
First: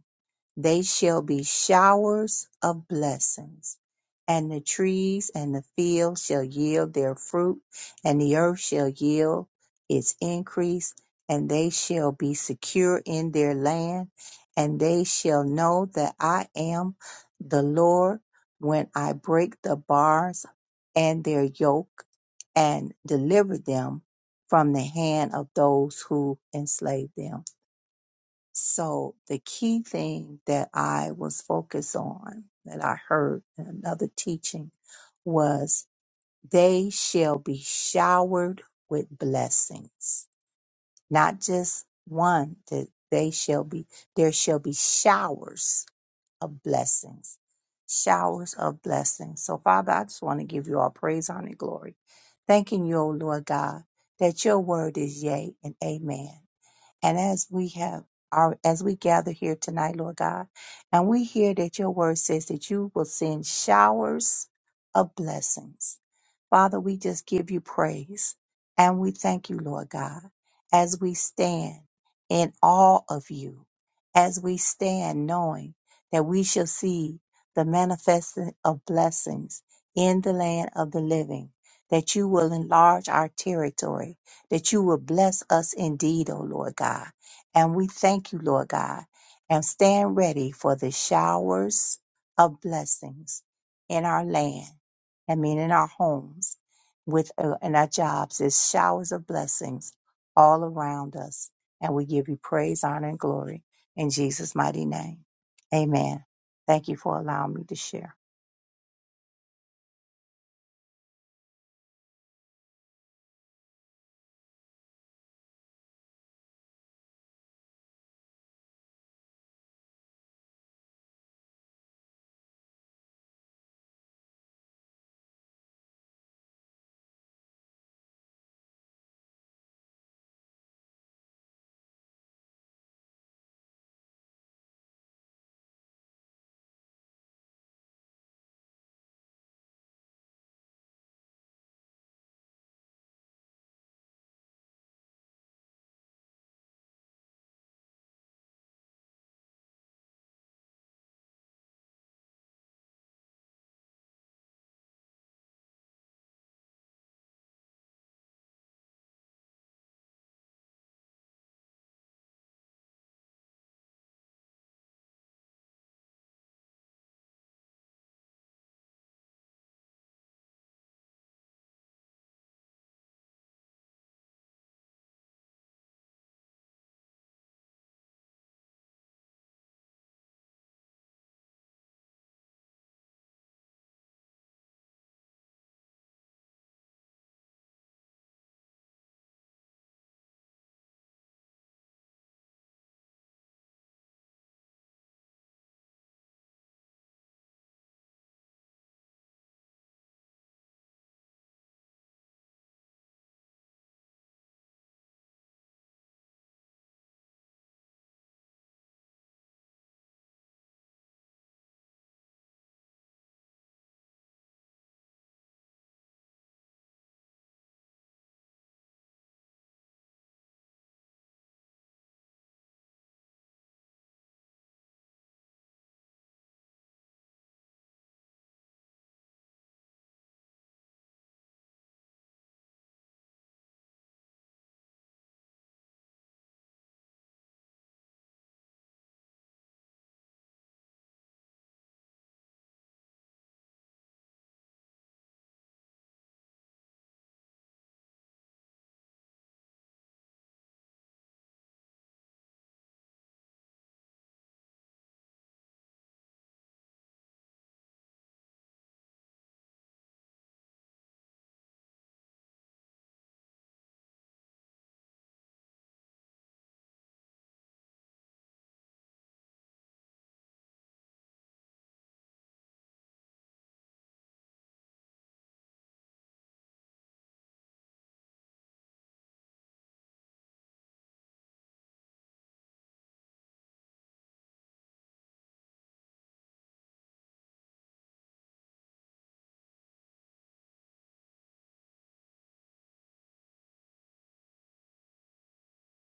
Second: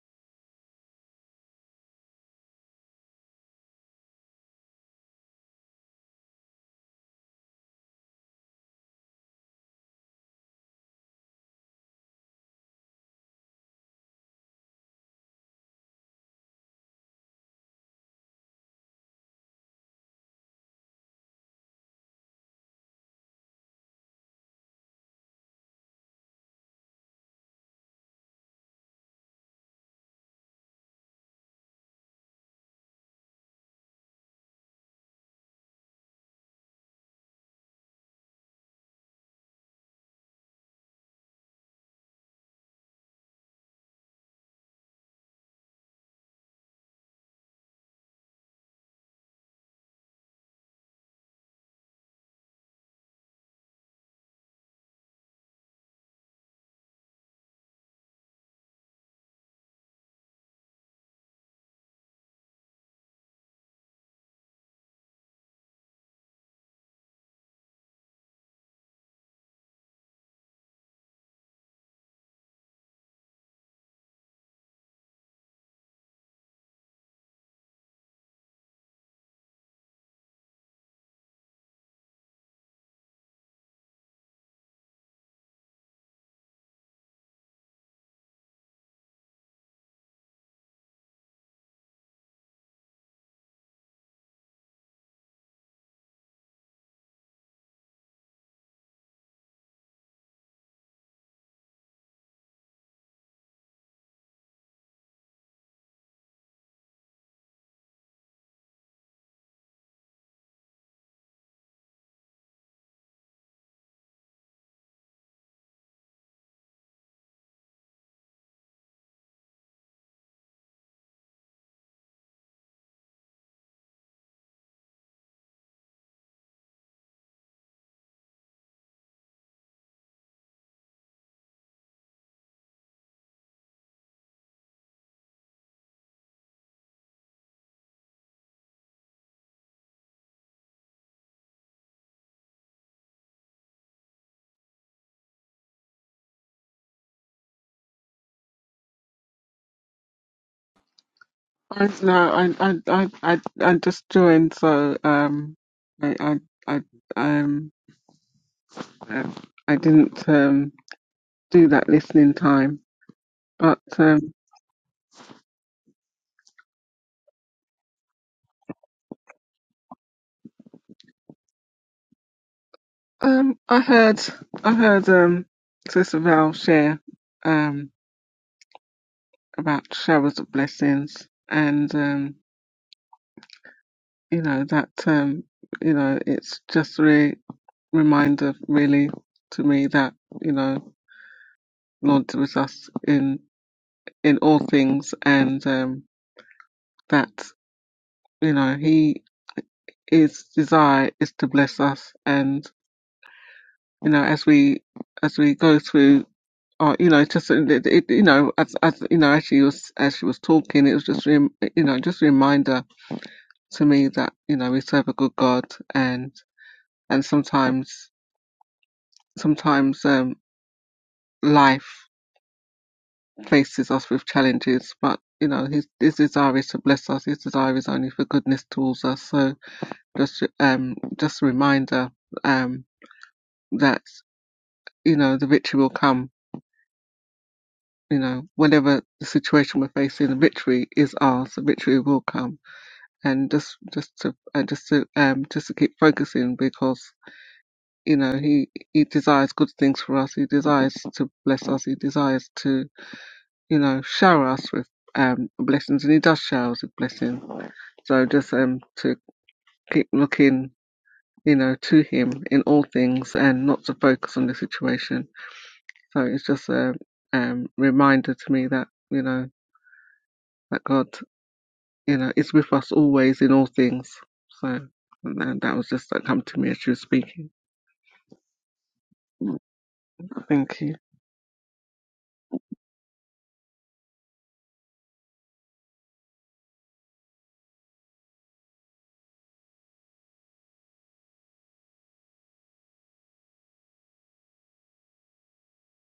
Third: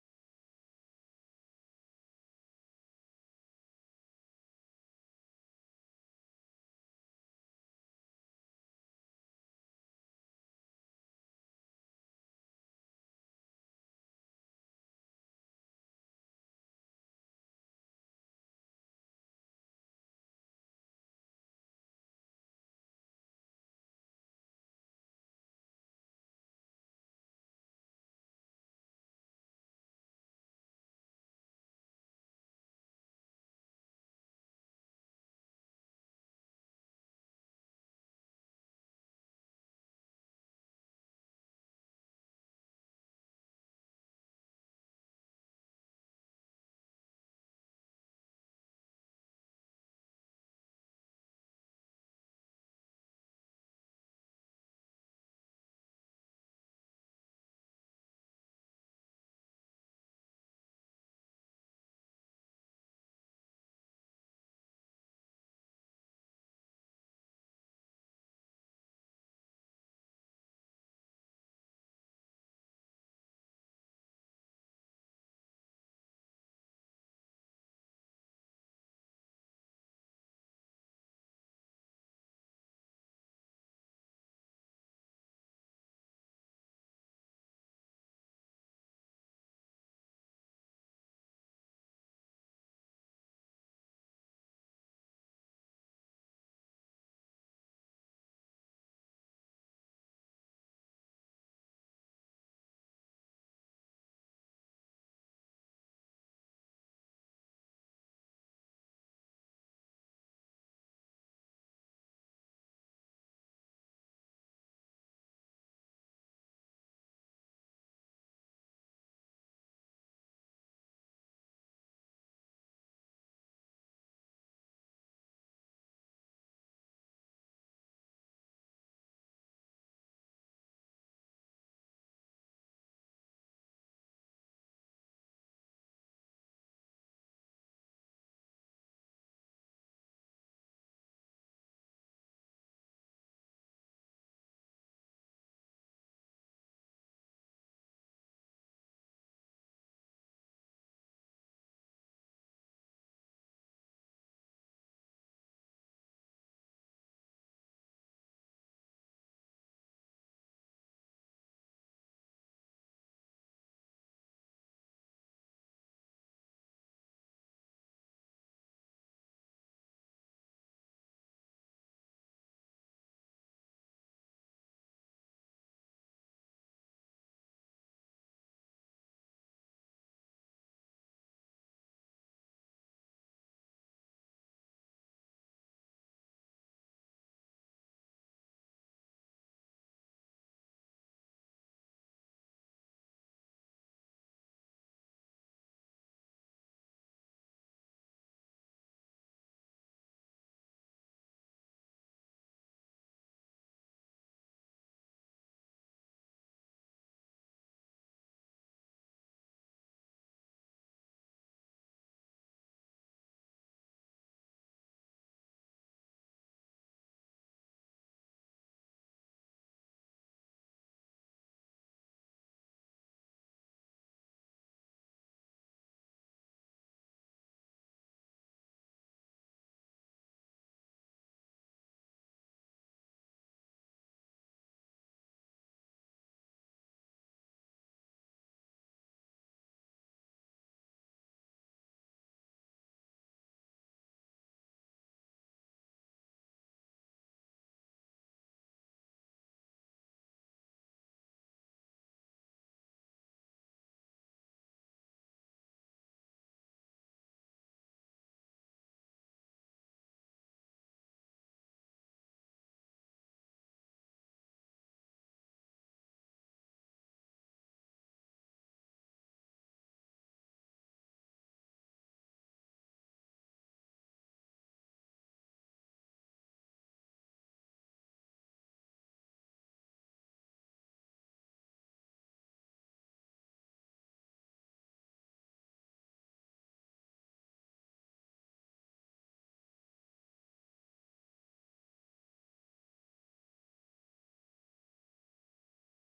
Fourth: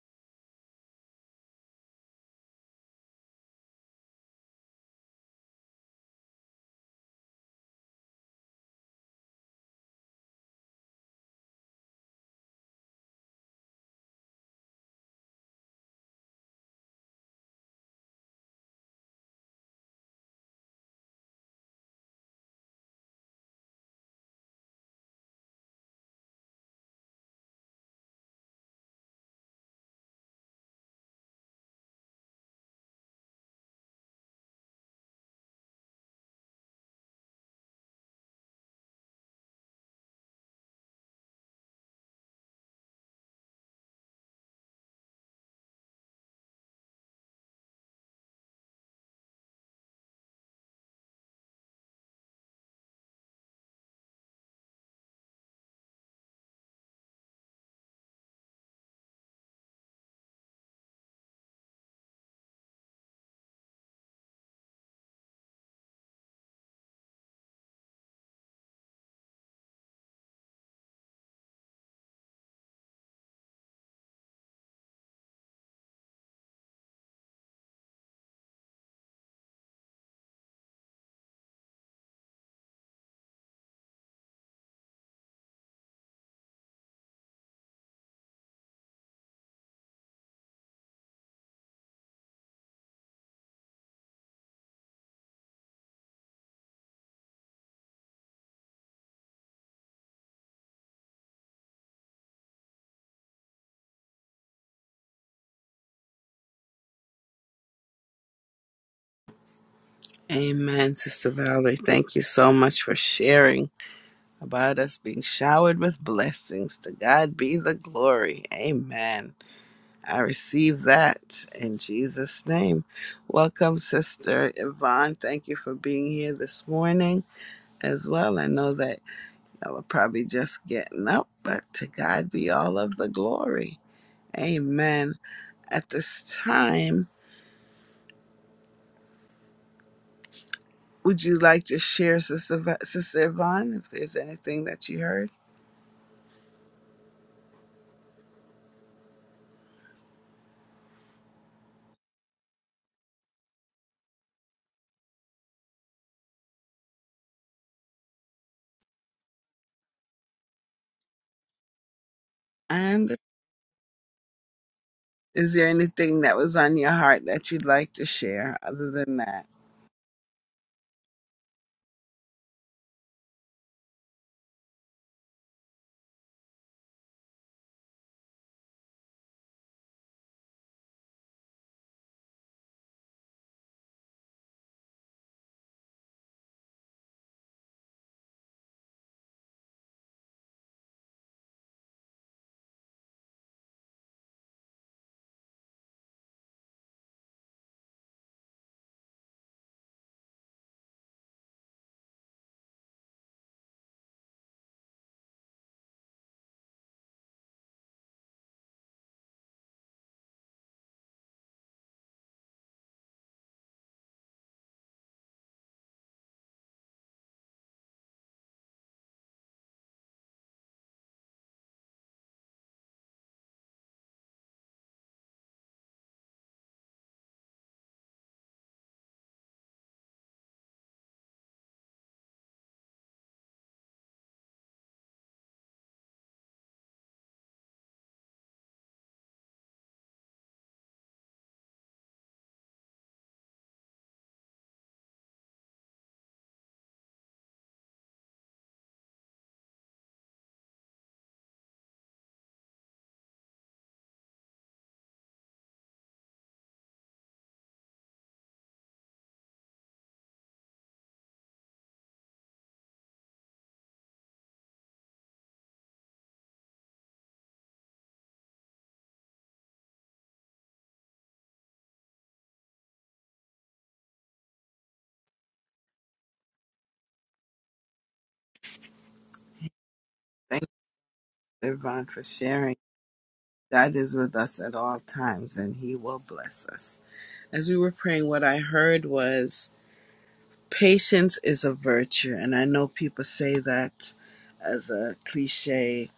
S3: they shall be showers of blessings, and the trees and the field shall yield their fruit, and the earth shall yield its increase, and they shall be secure in their land, and they shall know that I am the Lord when I break the bars and their yoke and deliver them from the hand of those who enslave them. So the key thing that I was focused on that I heard in another teaching was they shall be showered with blessings. Not just one, that they shall be there shall be showers of blessings. Showers of blessings. So Father, I just want to give you all praise, honor, and glory. Thanking you, O Lord God, that your word is yea and amen. And as we have our, as we gather here tonight, Lord God, and we hear that your word says that you will send showers of blessings. Father, we just give you praise and we thank you, Lord God, as we stand in awe of you, as we stand knowing that we shall see the manifesting of blessings in the land of the living, that you will enlarge our territory that you will bless us indeed, O Lord God. And we thank you, Lord God, and stand ready for the showers of blessings in our land, I mean, in our homes, with uh, in our jobs. There's showers of blessings all around us. And we give you praise, honor, and glory in Jesus' mighty name. Amen. Thank you for allowing me to share.
S1: Amen, Sister Valerie. Thank you so much for sharing about us being showered with blessings. To God be the glory. Amen. I receive that in Jesus' name. Welcome, Sister Yvonne. Thank you for being here this morning. as well. I know that I was probably just getting up, but to God be all of the glory. Amen. At this time, would you like to share, Sister, Va- Sister Yvonne, if there's anything that you heard?
S4: I, no, I, I, I, I, I just joined, so um, I, I, I, um, uh, I didn't um do that listening time,
S1: And
S4: but um,
S1: is there anything that was on your heart that you'd like to share other than that?
S4: um, I heard, I heard um, Sister Val share um about showers of blessings, and um, you know that um, you know, it's just a re- reminder really to me that you know, Lord was us in in all things, and um. you know he his desire is to bless us and you know as we as we go through uh, you know just uh, it, it, you know as as you know as she was as she was talking it was just rem- you know just a reminder to me that you know we serve a good god and and sometimes sometimes um life faces us with challenges but you know his his desire is to bless us his desire is only for goodness towards us so just um just a reminder um that you know, the victory will come. You know, whatever the situation we're facing, the victory is ours. The victory will come, and just just to and just to um just to keep focusing because you know he he desires good things for us. He desires to bless us. He desires to you know shower us with um blessings, and he does shower us with blessings. So just um to keep looking, you know, to him in all things and not to focus on the situation. So it's just a um reminder to me that you know. that God, you know, is with us always in all things. So and then that was just that come to me as she was speaking.
S1: Thank
S4: Thank you.
S1: you, Yvonne, for sharing. God is with us at all times and He will bless us. As we were praying, what I heard was Patience is a virtue, and I know people say that as a cliche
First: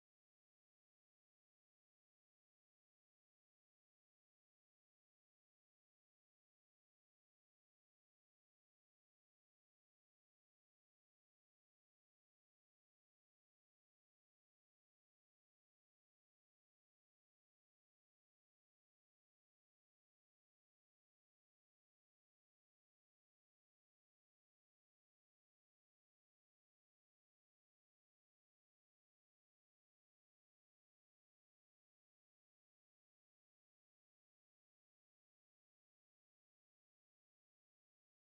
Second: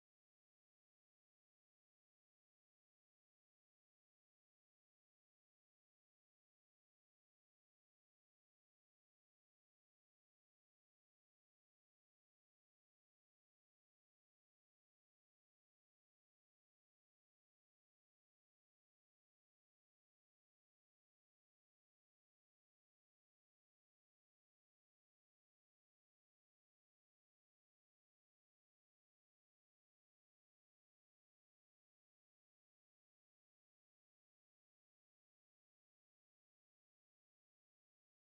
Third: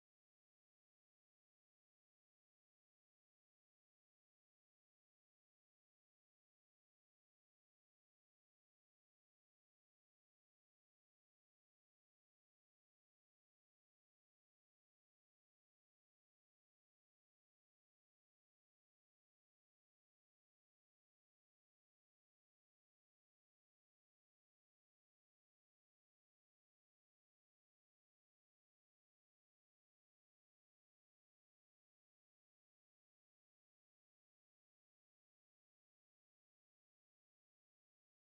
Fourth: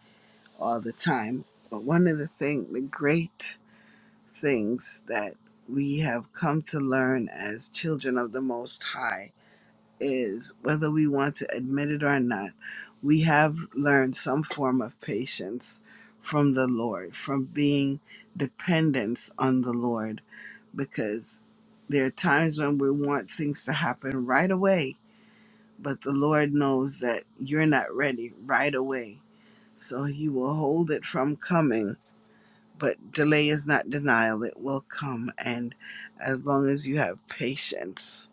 S1: all the time. But one of the thing, the great things that we have come to learn as children of the Most High is whether we want to admit it or not, we have learned some form of patience from the Lord, from being dependence on the Lord, because there are times when we want things to happen right away but the Lord knows that you're not ready right away. So he will hold it from coming. But delay is not denial, it will come. And as long as you have patience,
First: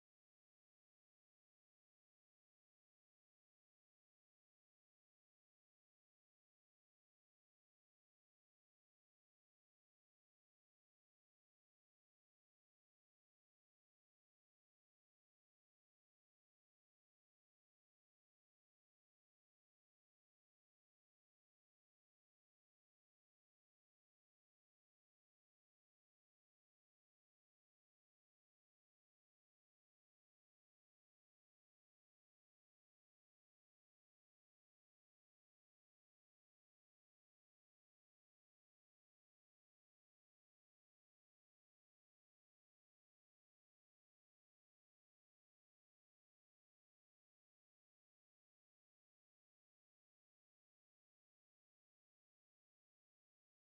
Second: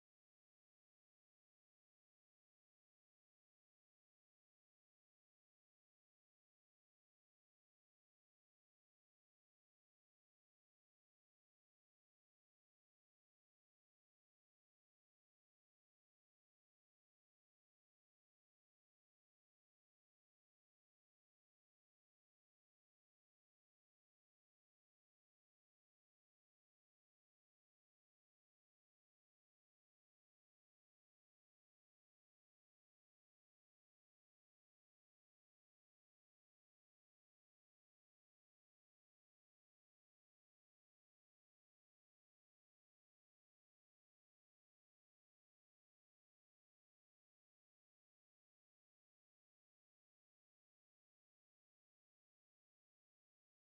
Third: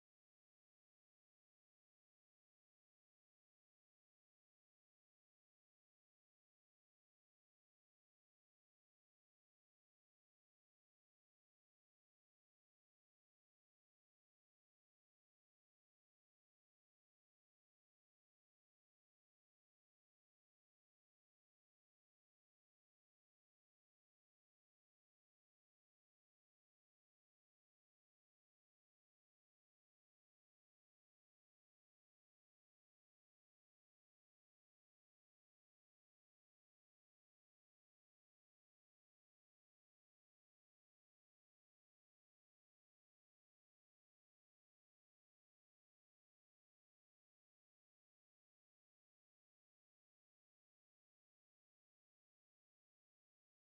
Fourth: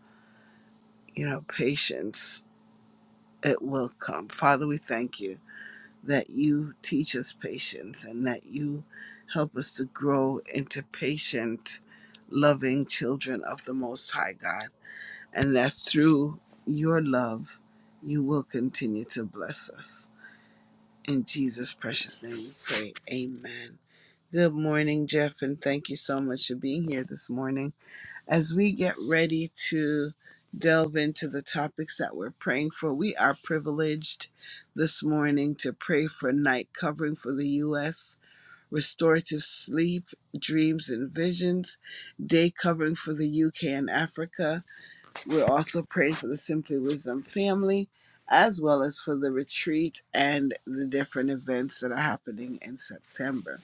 S1: you know, patience, it will come. Father, we thank you that you teach us patience and that you help us to grow into patient, loving children of the Most High God. And that through your love, you will continue to bless us. In Jesus' precious name we pray. Amen. Good morning, Jeff, and thank you so much for being here this morning. As we get ready to delve into the topics that we're praying for, we are privileged this morning to pray for night covering for the U.S., restorative sleep, dreams, and visions, day covering for the U.K. and Africa we're also praying for the Simply Wisdom family, as well as for the retreat and the different events that are happening in September.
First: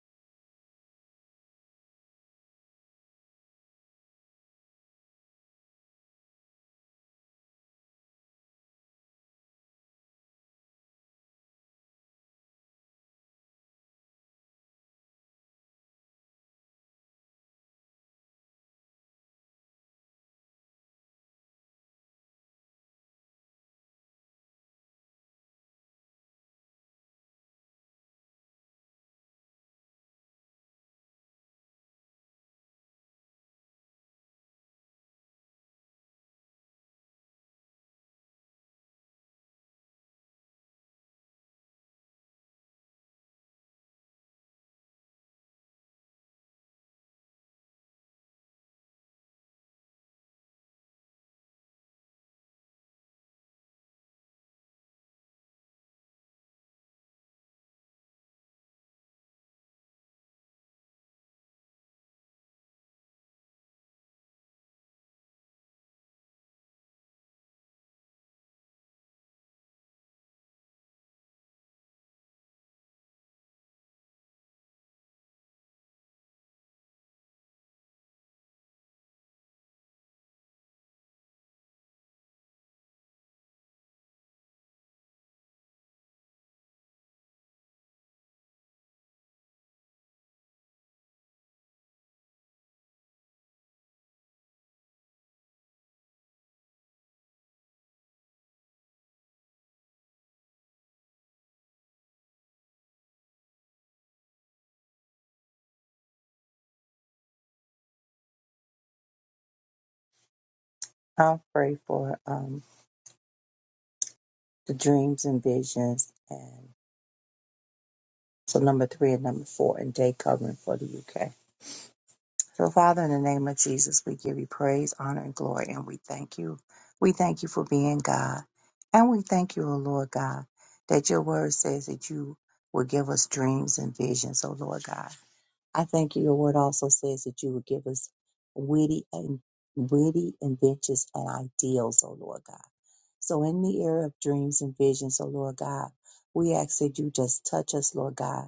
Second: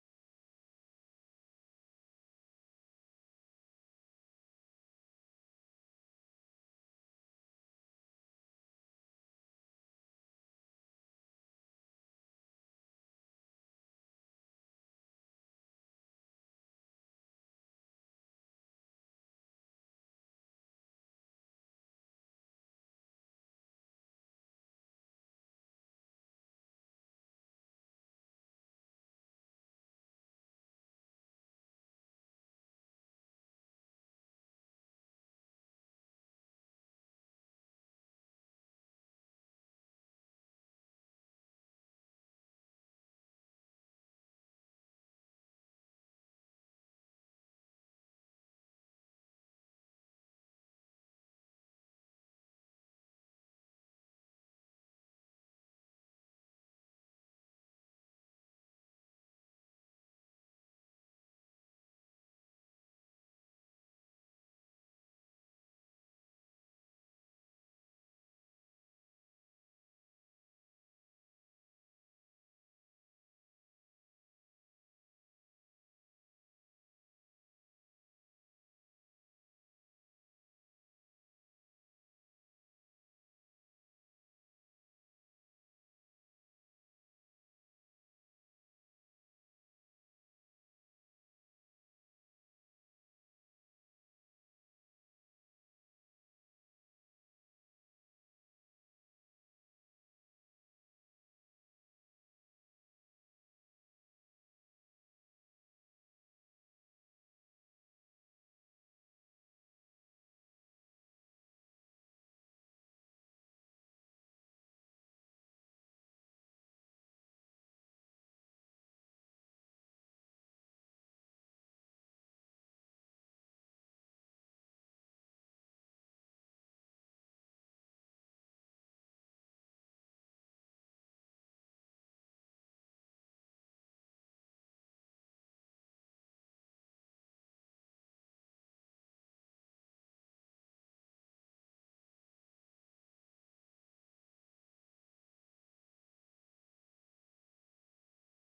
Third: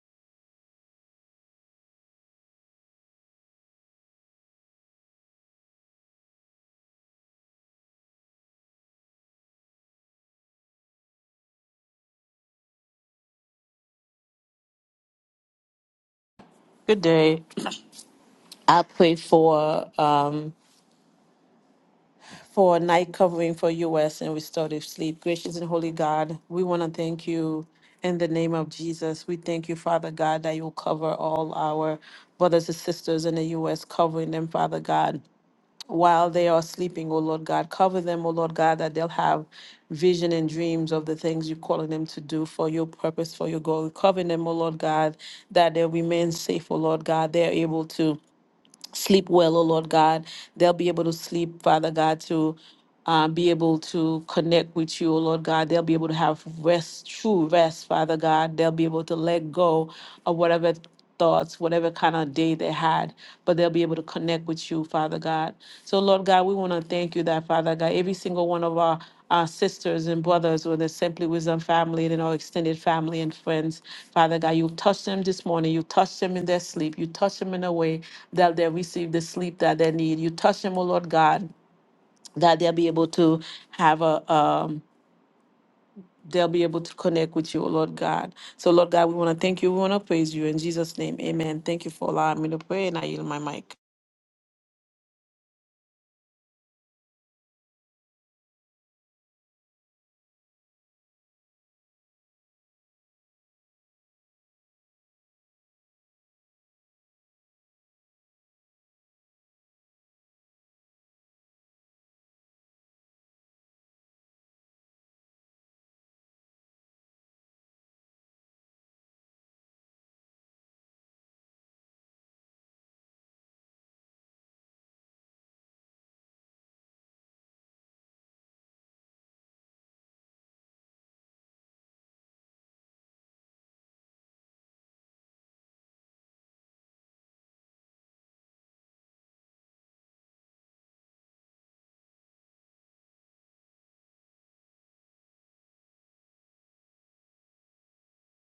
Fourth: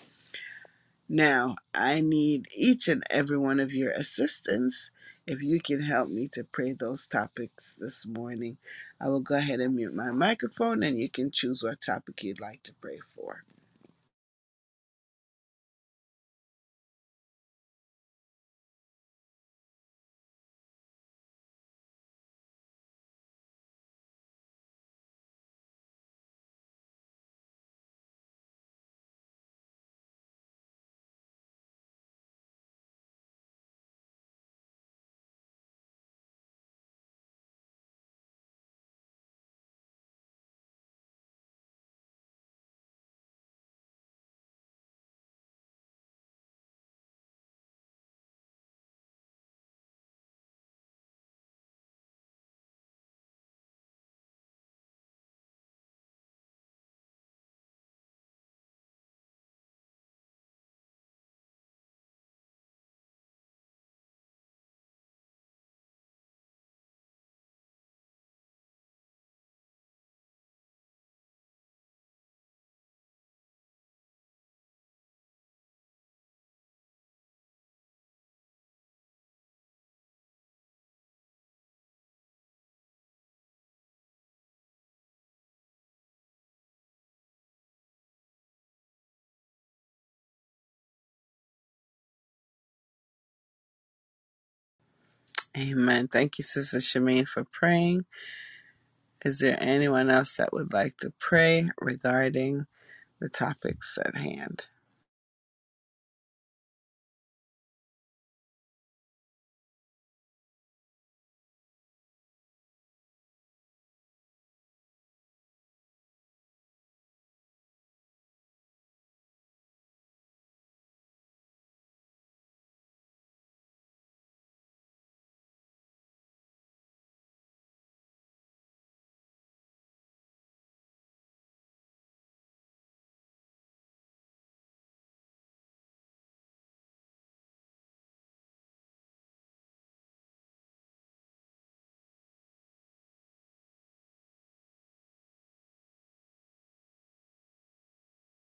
S1: Now, I need each and every one of your assistance. If you can help me to pray those topics this morning, I will go ahead and mute my microphone and you can choose what topic you'd like to pray for.
S2: Good day. I pray for. um, for a night covering for us and restorative sleep. Gracious and holy God, we want to thank you in the name of Jesus. We thank you, Father God, that you'll cover all our brothers and sisters in the U.S., covering them, Father God. While they are sleeping, oh Lord God, cover them, oh Lord God, that they'll have vision and dreams of the things you're calling them to do for your purpose, for your goal. Cover them, oh Lord God, that they'll remain safe, oh Lord God. They're able to sleep well, oh Lord God. They'll be able to sleep, Father God, to um, be able to connect with you, oh Lord God. They'll be able to have rest, true rest, Father God. They'll be able to let go of whatever thoughts, whatever kind of day they had, but they'll be able to connect with you, Father God. So, Lord God, we want to thank you that, Father God, every single one of our our sisters and brothers with the Simply Wisdom family and in our extended family and friends. Father God, you've touched them this morning. You touched them in their sleep. You touched them in a way that they receive the sleep that they need. You touch them, oh Lord God, that they'll be able to have a um they'll be able to connect with you, oh Lord God. So Lord God, we want to thank you. We want to praise you in Jesus' name. Amen. Thank you for allowing me to pray and I yield my mic.
S1: Amen. Thank you, Sister Shemaine, for praying. Is there anyone else that would like to pray regarding the topics at hand?
S3: I'll pray for um, the dreams and visions and. So number three and number four and day covering for the UK. So Father, in the name of Jesus, we give you praise, honor, and glory, and we thank you. We thank you for being God. And we thank you, O Lord God, that your word says that you will give us dreams and visions, O Lord God. I thank you. Your word also says that you would give us witty and witty inventions and ideals, O Lord God. So in the era of dreams and visions, O Lord God, we ask that you just touch us, Lord God.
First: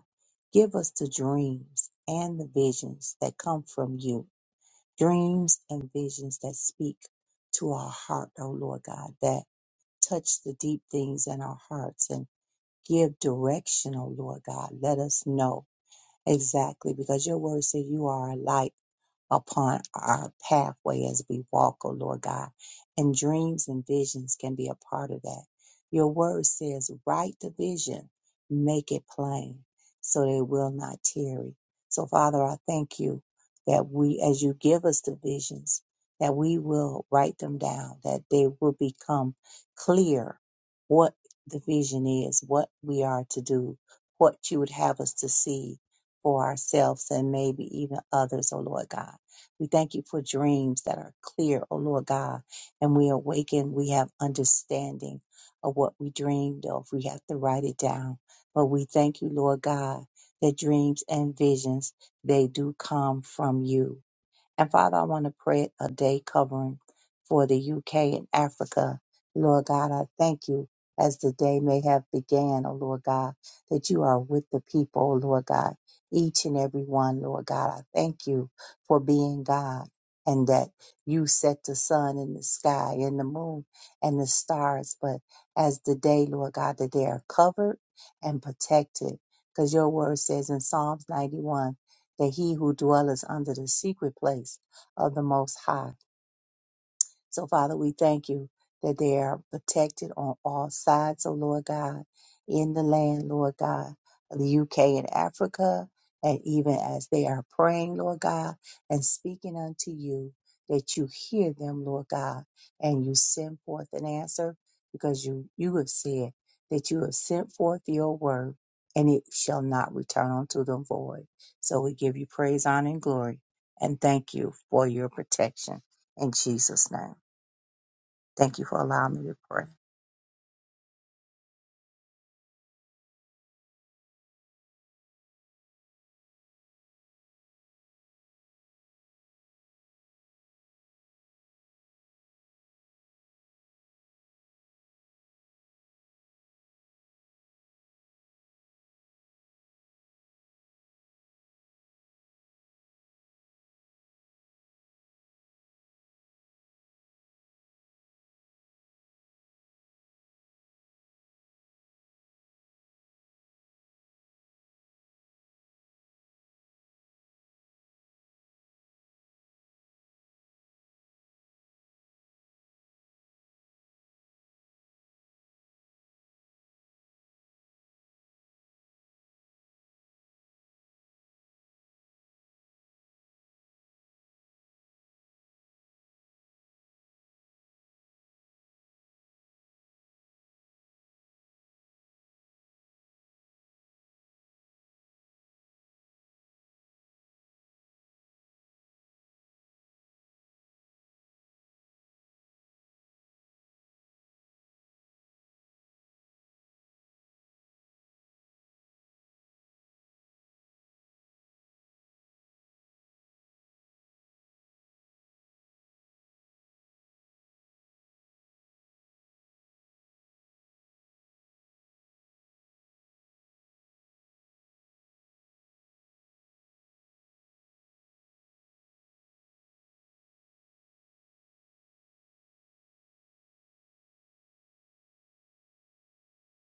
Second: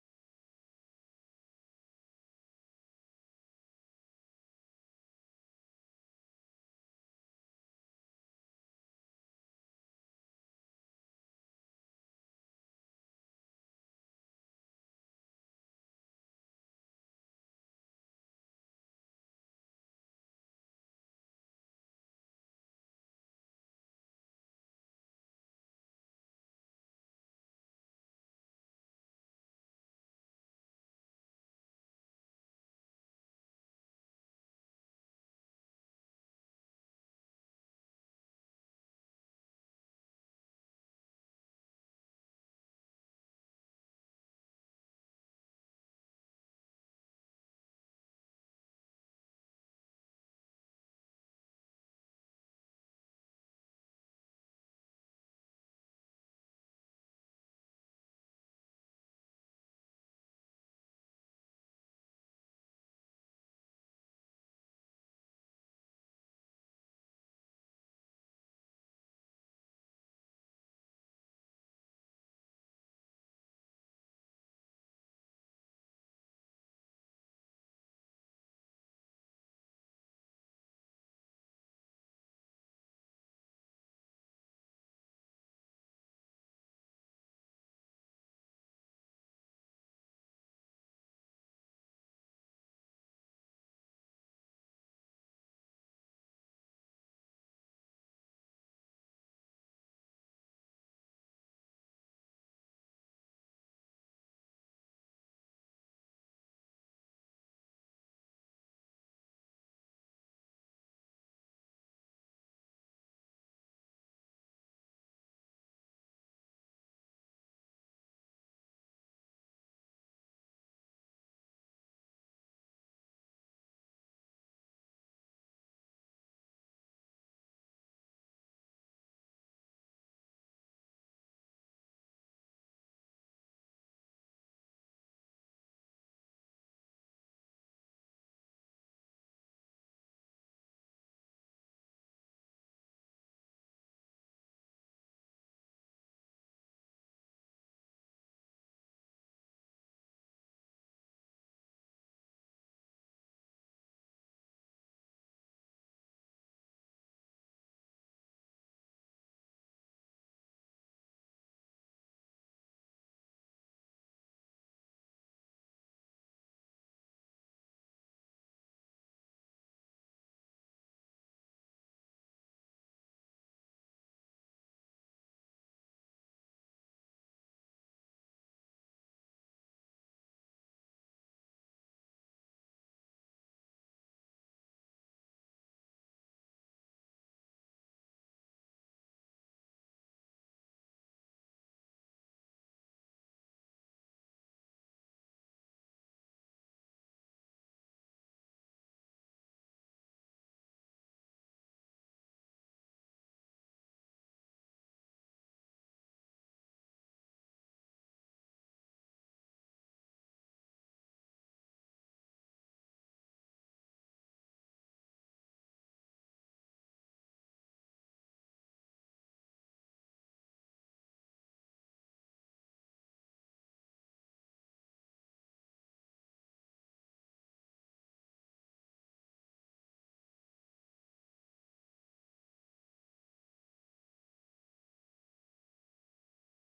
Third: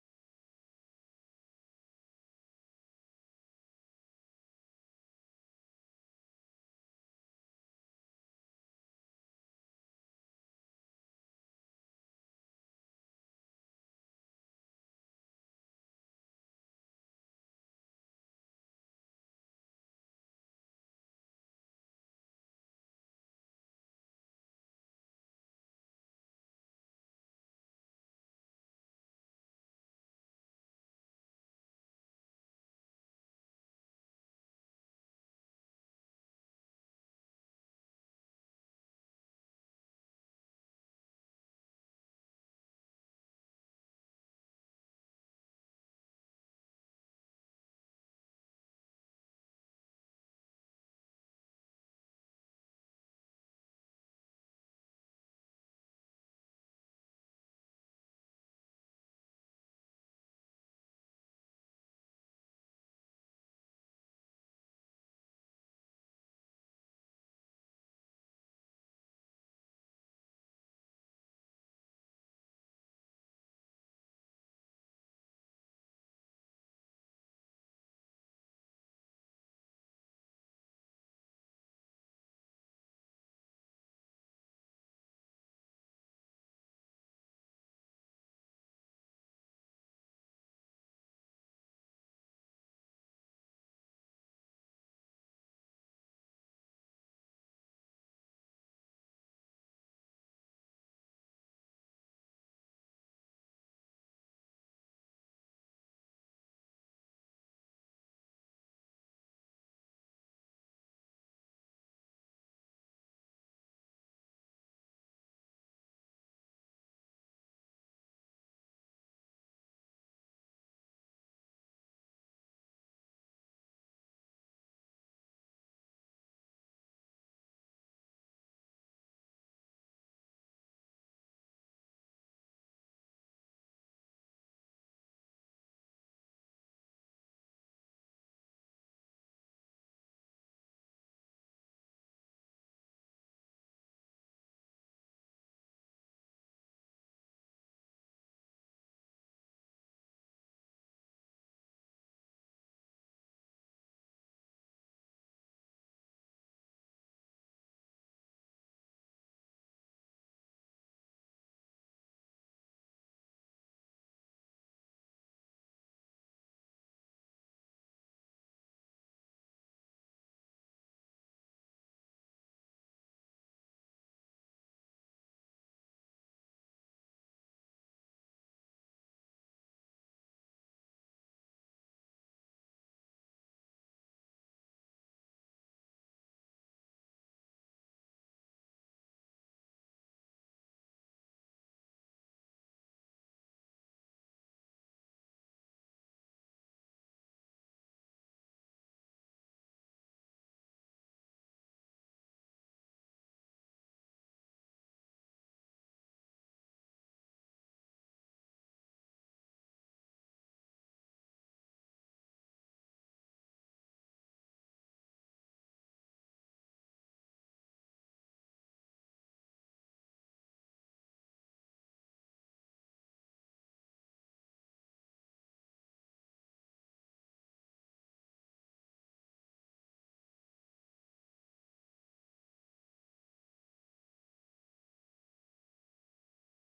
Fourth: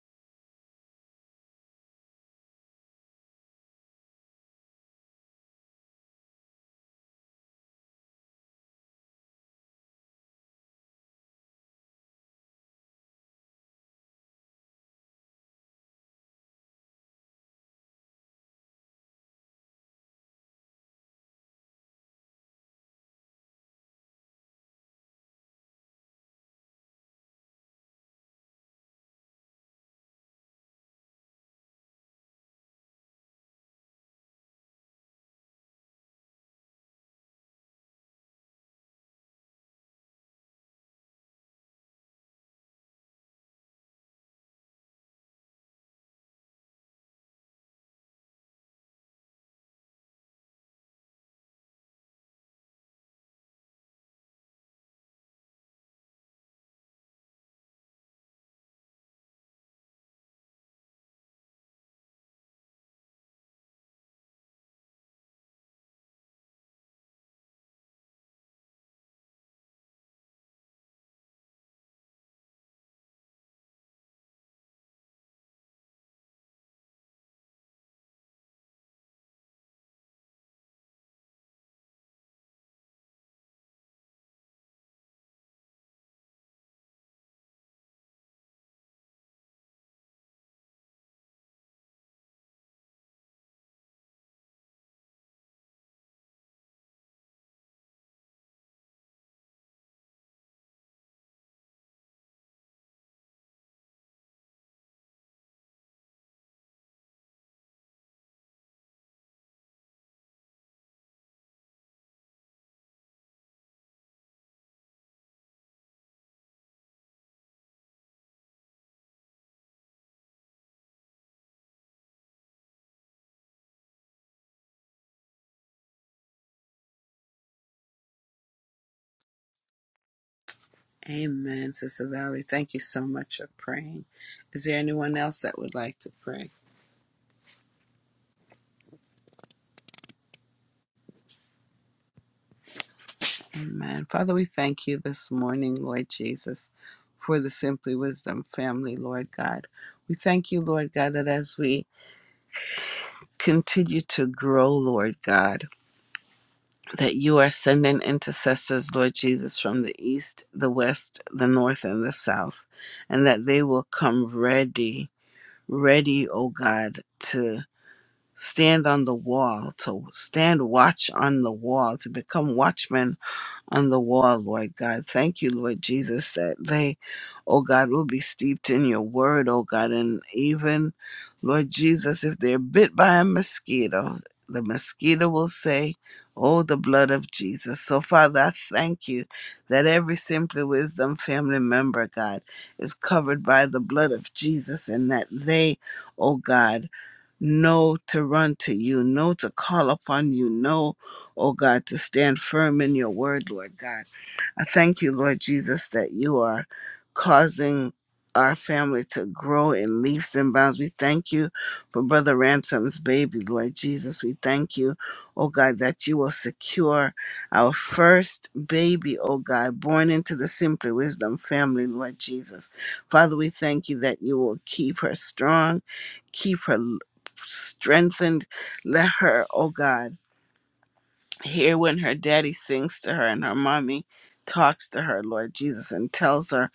S3: Give us the dreams and the visions that come from you. Dreams and visions that speak to our heart, O Lord God, that touch the deep things in our hearts and give direction, O Lord God. Let us know. Exactly, because your word said you are a light upon our pathway as we walk, O Lord God. And dreams and visions can be a part of that. Your word says, write the vision, make it plain, so that it will not tarry. So, Father, I thank you that we, as you give us the visions, that we will write them down, that they will become clear what the vision is, what we are to do, what you would have us to see for ourselves and maybe even others, oh Lord God. We thank you for dreams that are clear, O Lord God. And we awaken, we have understanding of what we dreamed of. We have to write it down. But we thank you, Lord God, that dreams and visions, they do come from you. And Father, I want to pray a day covering for the UK and Africa. Lord God, I thank you as the day may have began, oh Lord God, that you are with the people, oh Lord God, each and every one, Lord God. I thank you for being God and that you set the sun in the sky and the moon and the stars. But as the day, Lord God, that they are covered and protected. Because your word says in Psalms 91 that he who dwelleth under the secret place of the Most High so, Father, we thank you that they are protected on all sides, oh Lord God, in the land, Lord God, of the UK and Africa. And even as they are praying, Lord God, and speaking unto you, that you hear them, Lord God, and you send forth an answer because you, you have said that you have sent forth your word and it shall not return unto them void. So we give you praise, honor, and glory and thank you for your protection in Jesus' name. Thank you for allowing me to pray.
S1: Amen, Sister Valerie. Thank you so much for praying. Is there anyone else that would like to pray? Amen. Father, we thank you this morning, Lord Jesus, for the Simply Wisdom family, Lord God. We thank you, Lord God, that as we continue to grow, Lord God, that you are sending intercessors, Lord Jesus, from the east, the west, the north, and the south, and that they will come ready, ready, oh God, to. stand on the wall, to stand watch on the wall, to become watchmen on the wall, Lord God. Thank you, Lord Jesus, that they, oh God, will be steeped in your word, oh God. And even, Lord Jesus, if they're bit by a mosquito, the mosquito will say, Oh, the blood of Jesus. So, Father, I thank you that every Simply Wisdom family member, God, is covered by the blood of Jesus and that they, oh God, know to run to you, know to call upon you, know, oh God, to stand firm in your word, Lord God. I thank you, Lord Jesus, that you are causing our family to grow in leaps and bounds. We thank you for Brother Ransom's baby, Lord Jesus. We thank you, oh God, that you will secure our first baby, oh God, born into the Simply Wisdom family, Lord Jesus. Father, we thank you that you will keep her strong, keep her l- strengthened. Let her, oh God, hear when her daddy sings to her and her mommy talks to her, Lord Jesus, and tells her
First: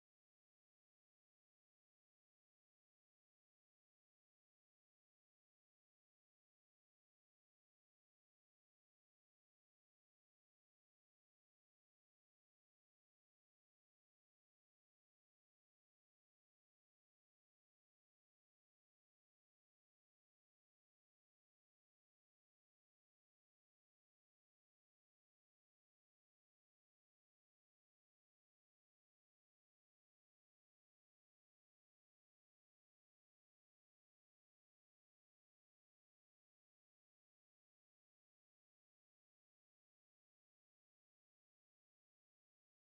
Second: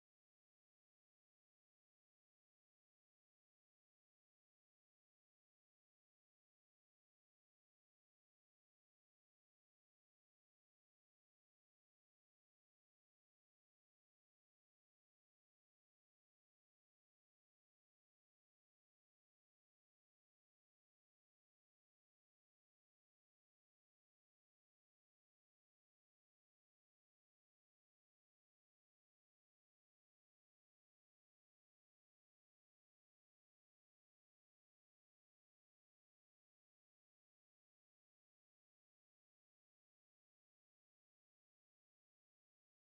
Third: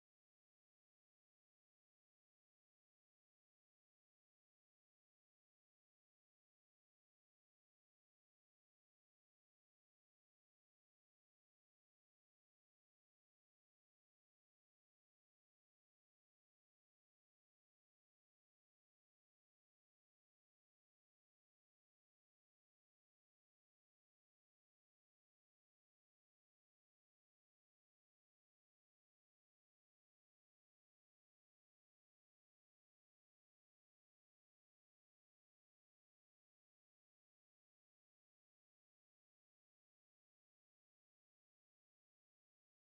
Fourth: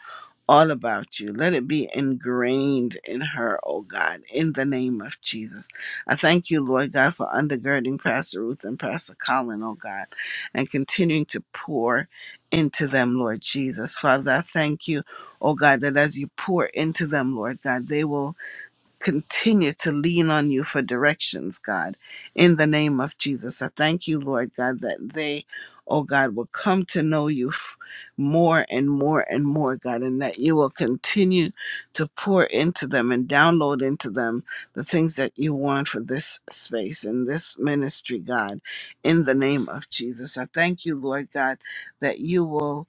S1: all about you. Let it be ingrained in her, oh God, in the name of Jesus. I thank you, Lord God, for undergirding Pastor Ruth and Pastor Colin, oh God, and continuing to pour into them, Lord Jesus. Father, I thank you, oh God, that as you pour into them, Lord God, they will continue to lean on you for directions, God, in the name of Jesus. I thank you, Lord God, that they, oh God, will come to know you f- more and more and more, God, and that you will continue to pour into them and download into them the things that you want for this space and this ministry, God, in the name of Jesus. I thank you, Lord God, that you will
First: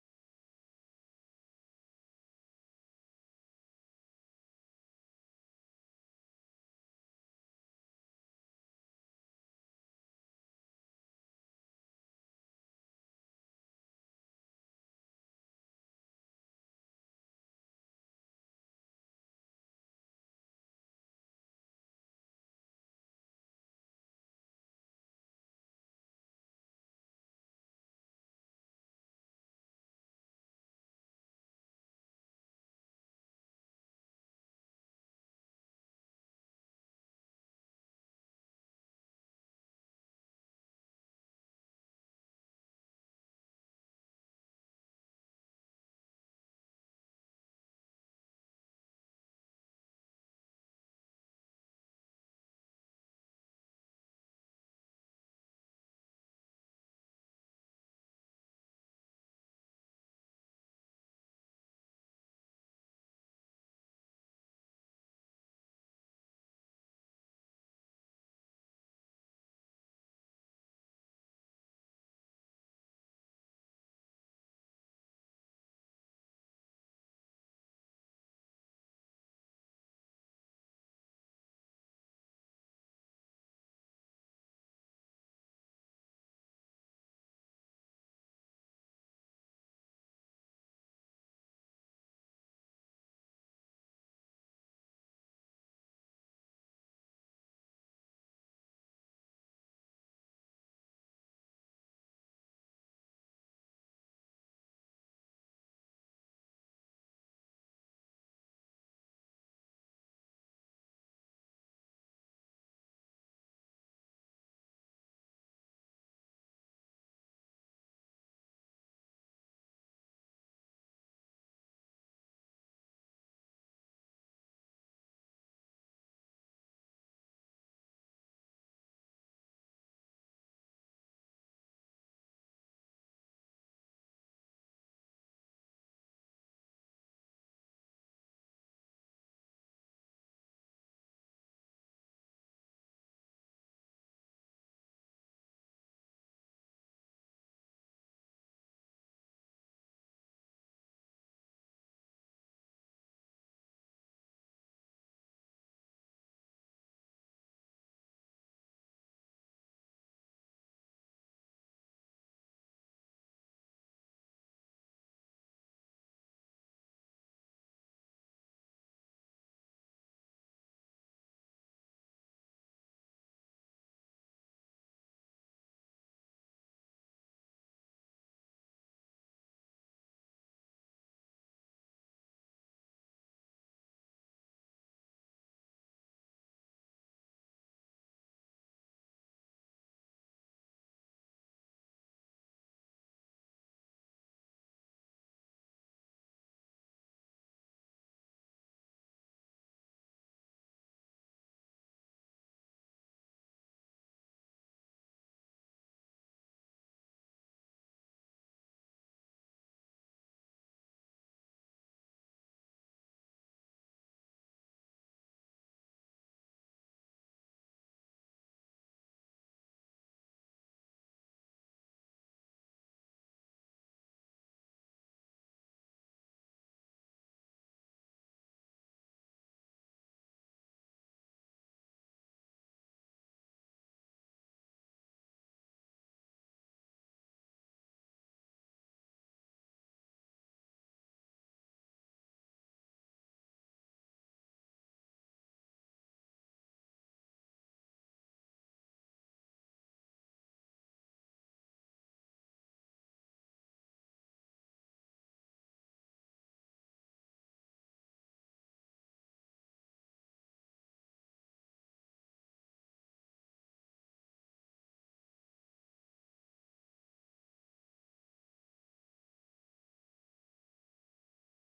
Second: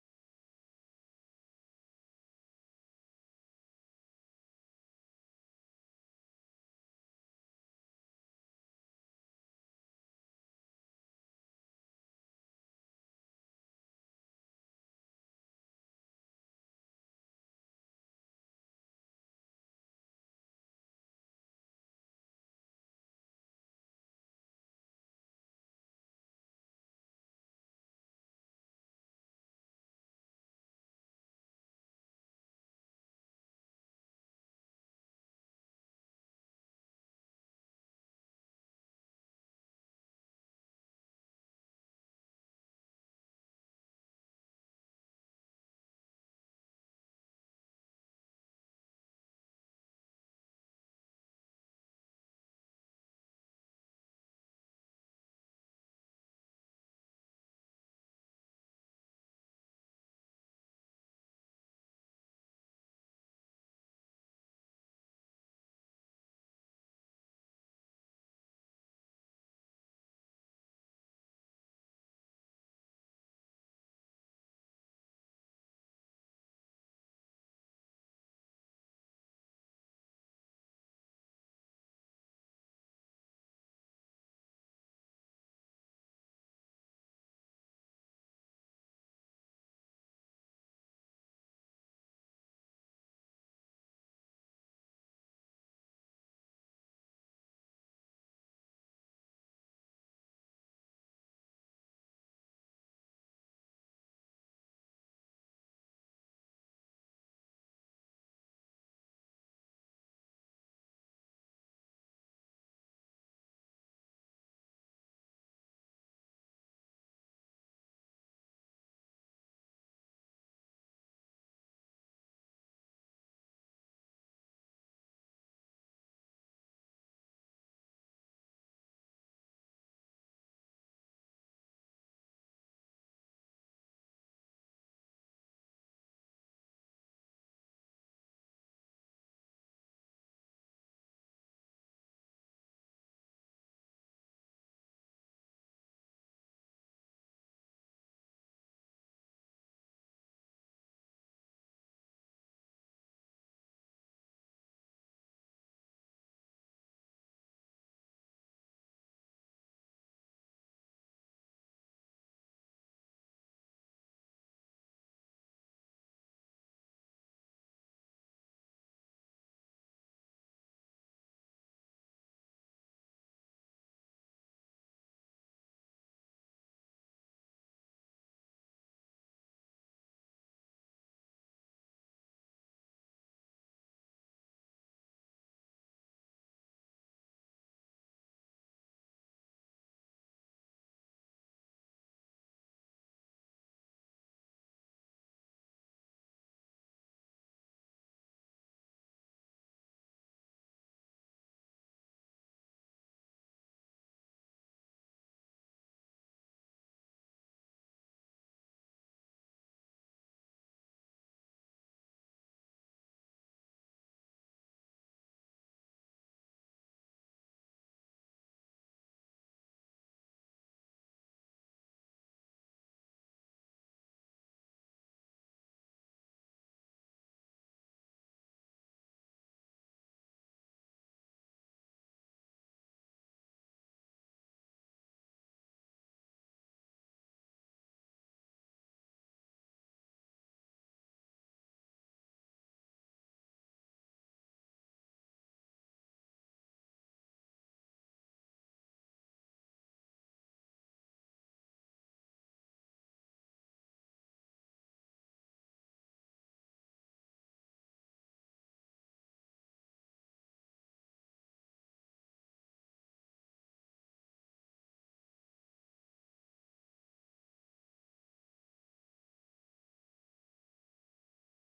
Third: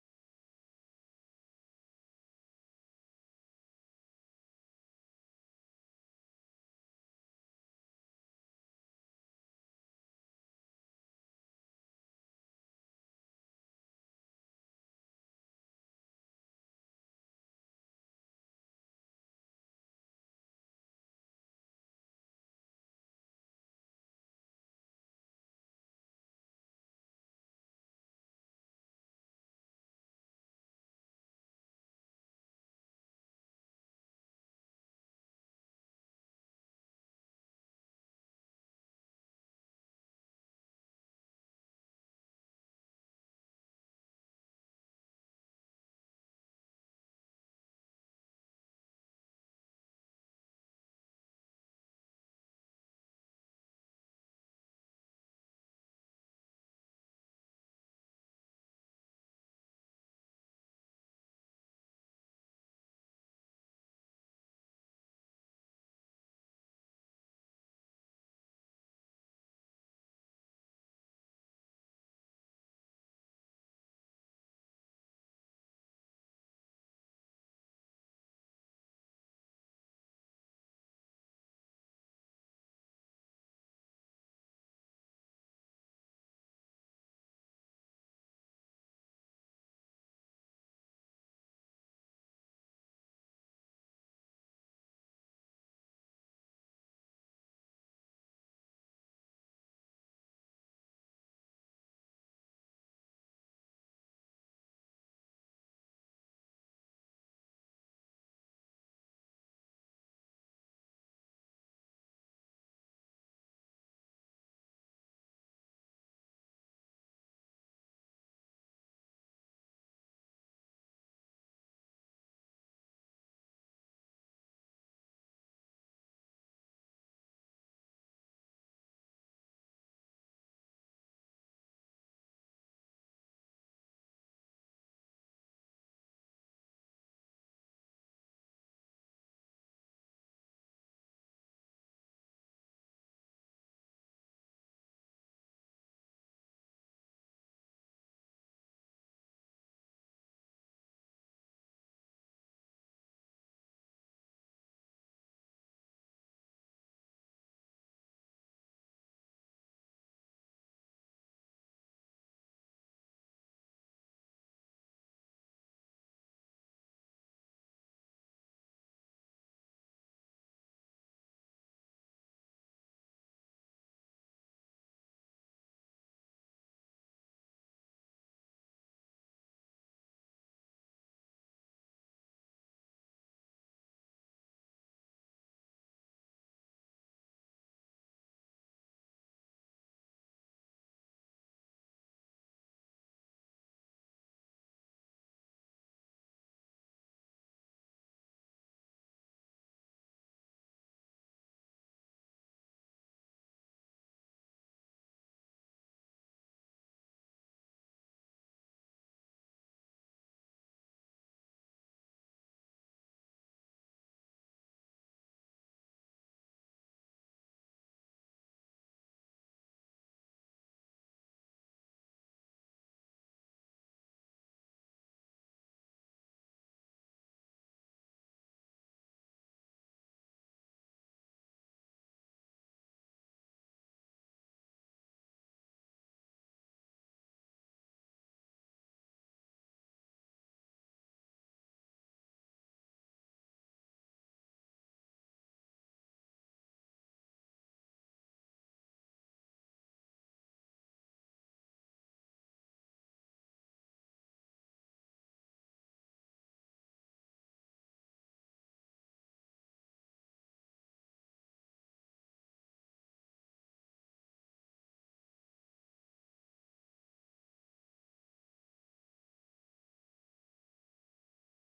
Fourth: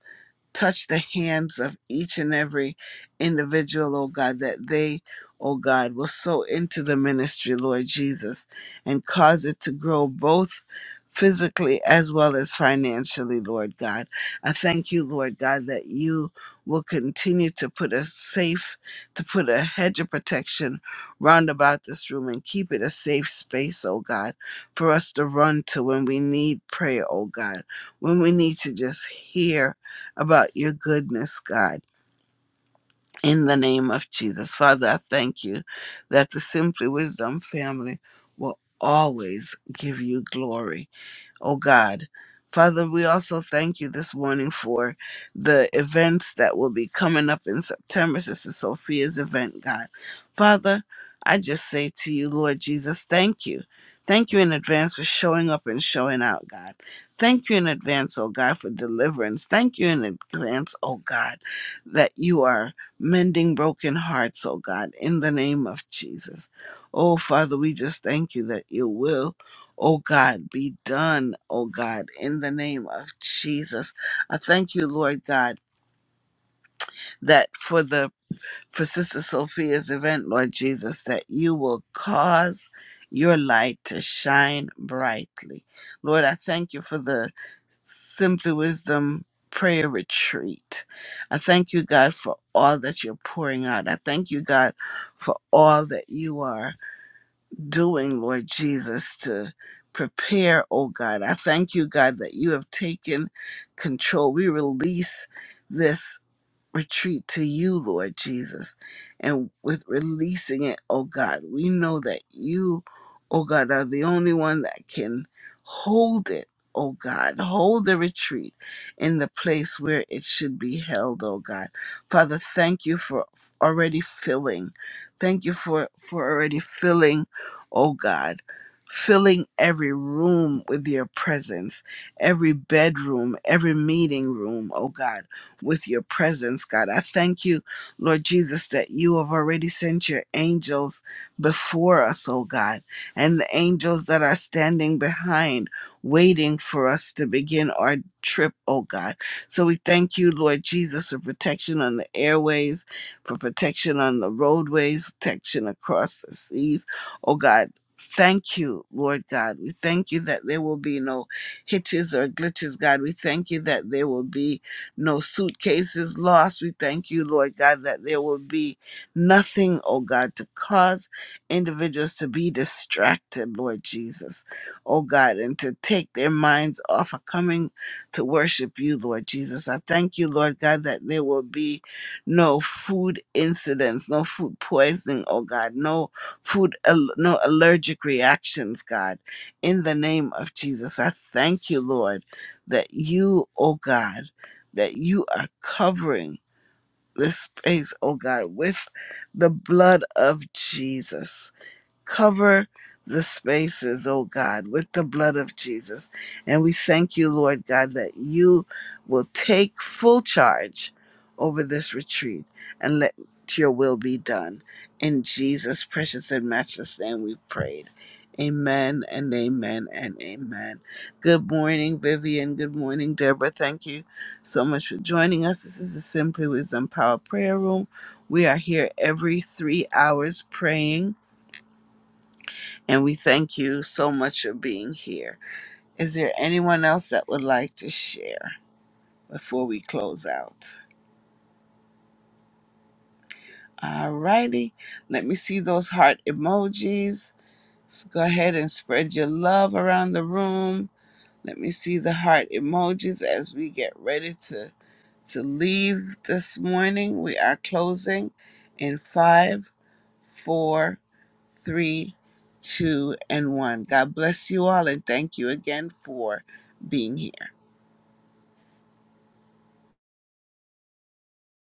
S1: touch the hands of each and every individual, oh God, that they, oh God, will sow into the ministry, Lord Jesus, and cause it to grow both physically as well as financially, Lord God. I thank you, Lord God, that you will continue to put a safe, to put a hedge of protection round about this room and keep it a safe space, oh God, for us to run to when we need prayer, oh God, when we need to just hear about your goodness, God. In the name of Jesus. Father, I thank you that the Simply Wisdom family will always give you glory oh God. Father, we also thank you this morning for the events that will be coming up in September, Sister Sophia's event, God. Father, I just say to you, Lord Jesus, thank you. Thank you in advance for showing up and showing out, God. Thank you in advance, oh God, for deliverance. Thank you in advance, oh God, that you are mending broken hearts, oh God, in the name of Jesus. Oh, Father, we just thank you that you will. Oh God, be done, oh God, in the name of Jesus. I thank you, Lord God, that for the for Sister Sophia's event, Lord Jesus, that you will cause your light to shine brightly. Lord, I thank you for the Simply Wisdom prayer retreat. I thank you, God, for all that you're pouring out. I thank you, God, for all that you are doing, Lord Jesus, to prepare, oh God. I thank you, God, that you have taken control. We release this retreat to you, Lord Jesus. And with releasing it, oh God, we know that you, oh God, are the only one that can hold it, oh God. Hold the retreat in the place where it should be held, oh God. Father, thank you for already filling. Thank you for, for already filling, oh God. Filling every room with your presence, every bedroom, every meeting room, oh God with your presence, God. I thank you, Lord Jesus, that you have already sent your angels before us, oh God, and the angels that are standing behind, waiting for us to begin our trip, oh God. So we thank you, Lord Jesus, for protection on the airways, for protection on the roadways, protection across the seas, oh God. Thank you, Lord God. We thank you that there will be no hitches or glitches, God. We thank you that there will be no suitcases lost. We thank you, Lord God, that there will be nothing, oh God, to cause individuals to be distracted, Lord Jesus, oh God, and to take their minds off of coming to worship you, Lord Jesus. I thank you, Lord God, that there will be no food incidents, no food poisoning, oh God, no food, al- no allergic reactions, God, in the name of Jesus. I thank you, Lord, that you, oh God, that you are covering this space, oh God, with the blood of Jesus. Cover the spaces, oh God, with the blood of Jesus. And we thank you, Lord God, that you will take full charge over this retreat and let your will be done. In Jesus' precious and matchless name, we prayed. Amen and amen and amen. Good morning, Vivian. Good morning, Deborah. Thank you so much for joining us. This is the Simply Wisdom Power Prayer Room. We are here every three hours praying and we thank you so much for being here. Is there anyone else that would like to share before we close out? All righty. Let me see those heart emojis. Let's go ahead and spread your love around the room. Let me see the heart emojis as we get ready to, to leave this morning. We are closing in five, four, three, two, and one. God bless you all and thank you again for being here.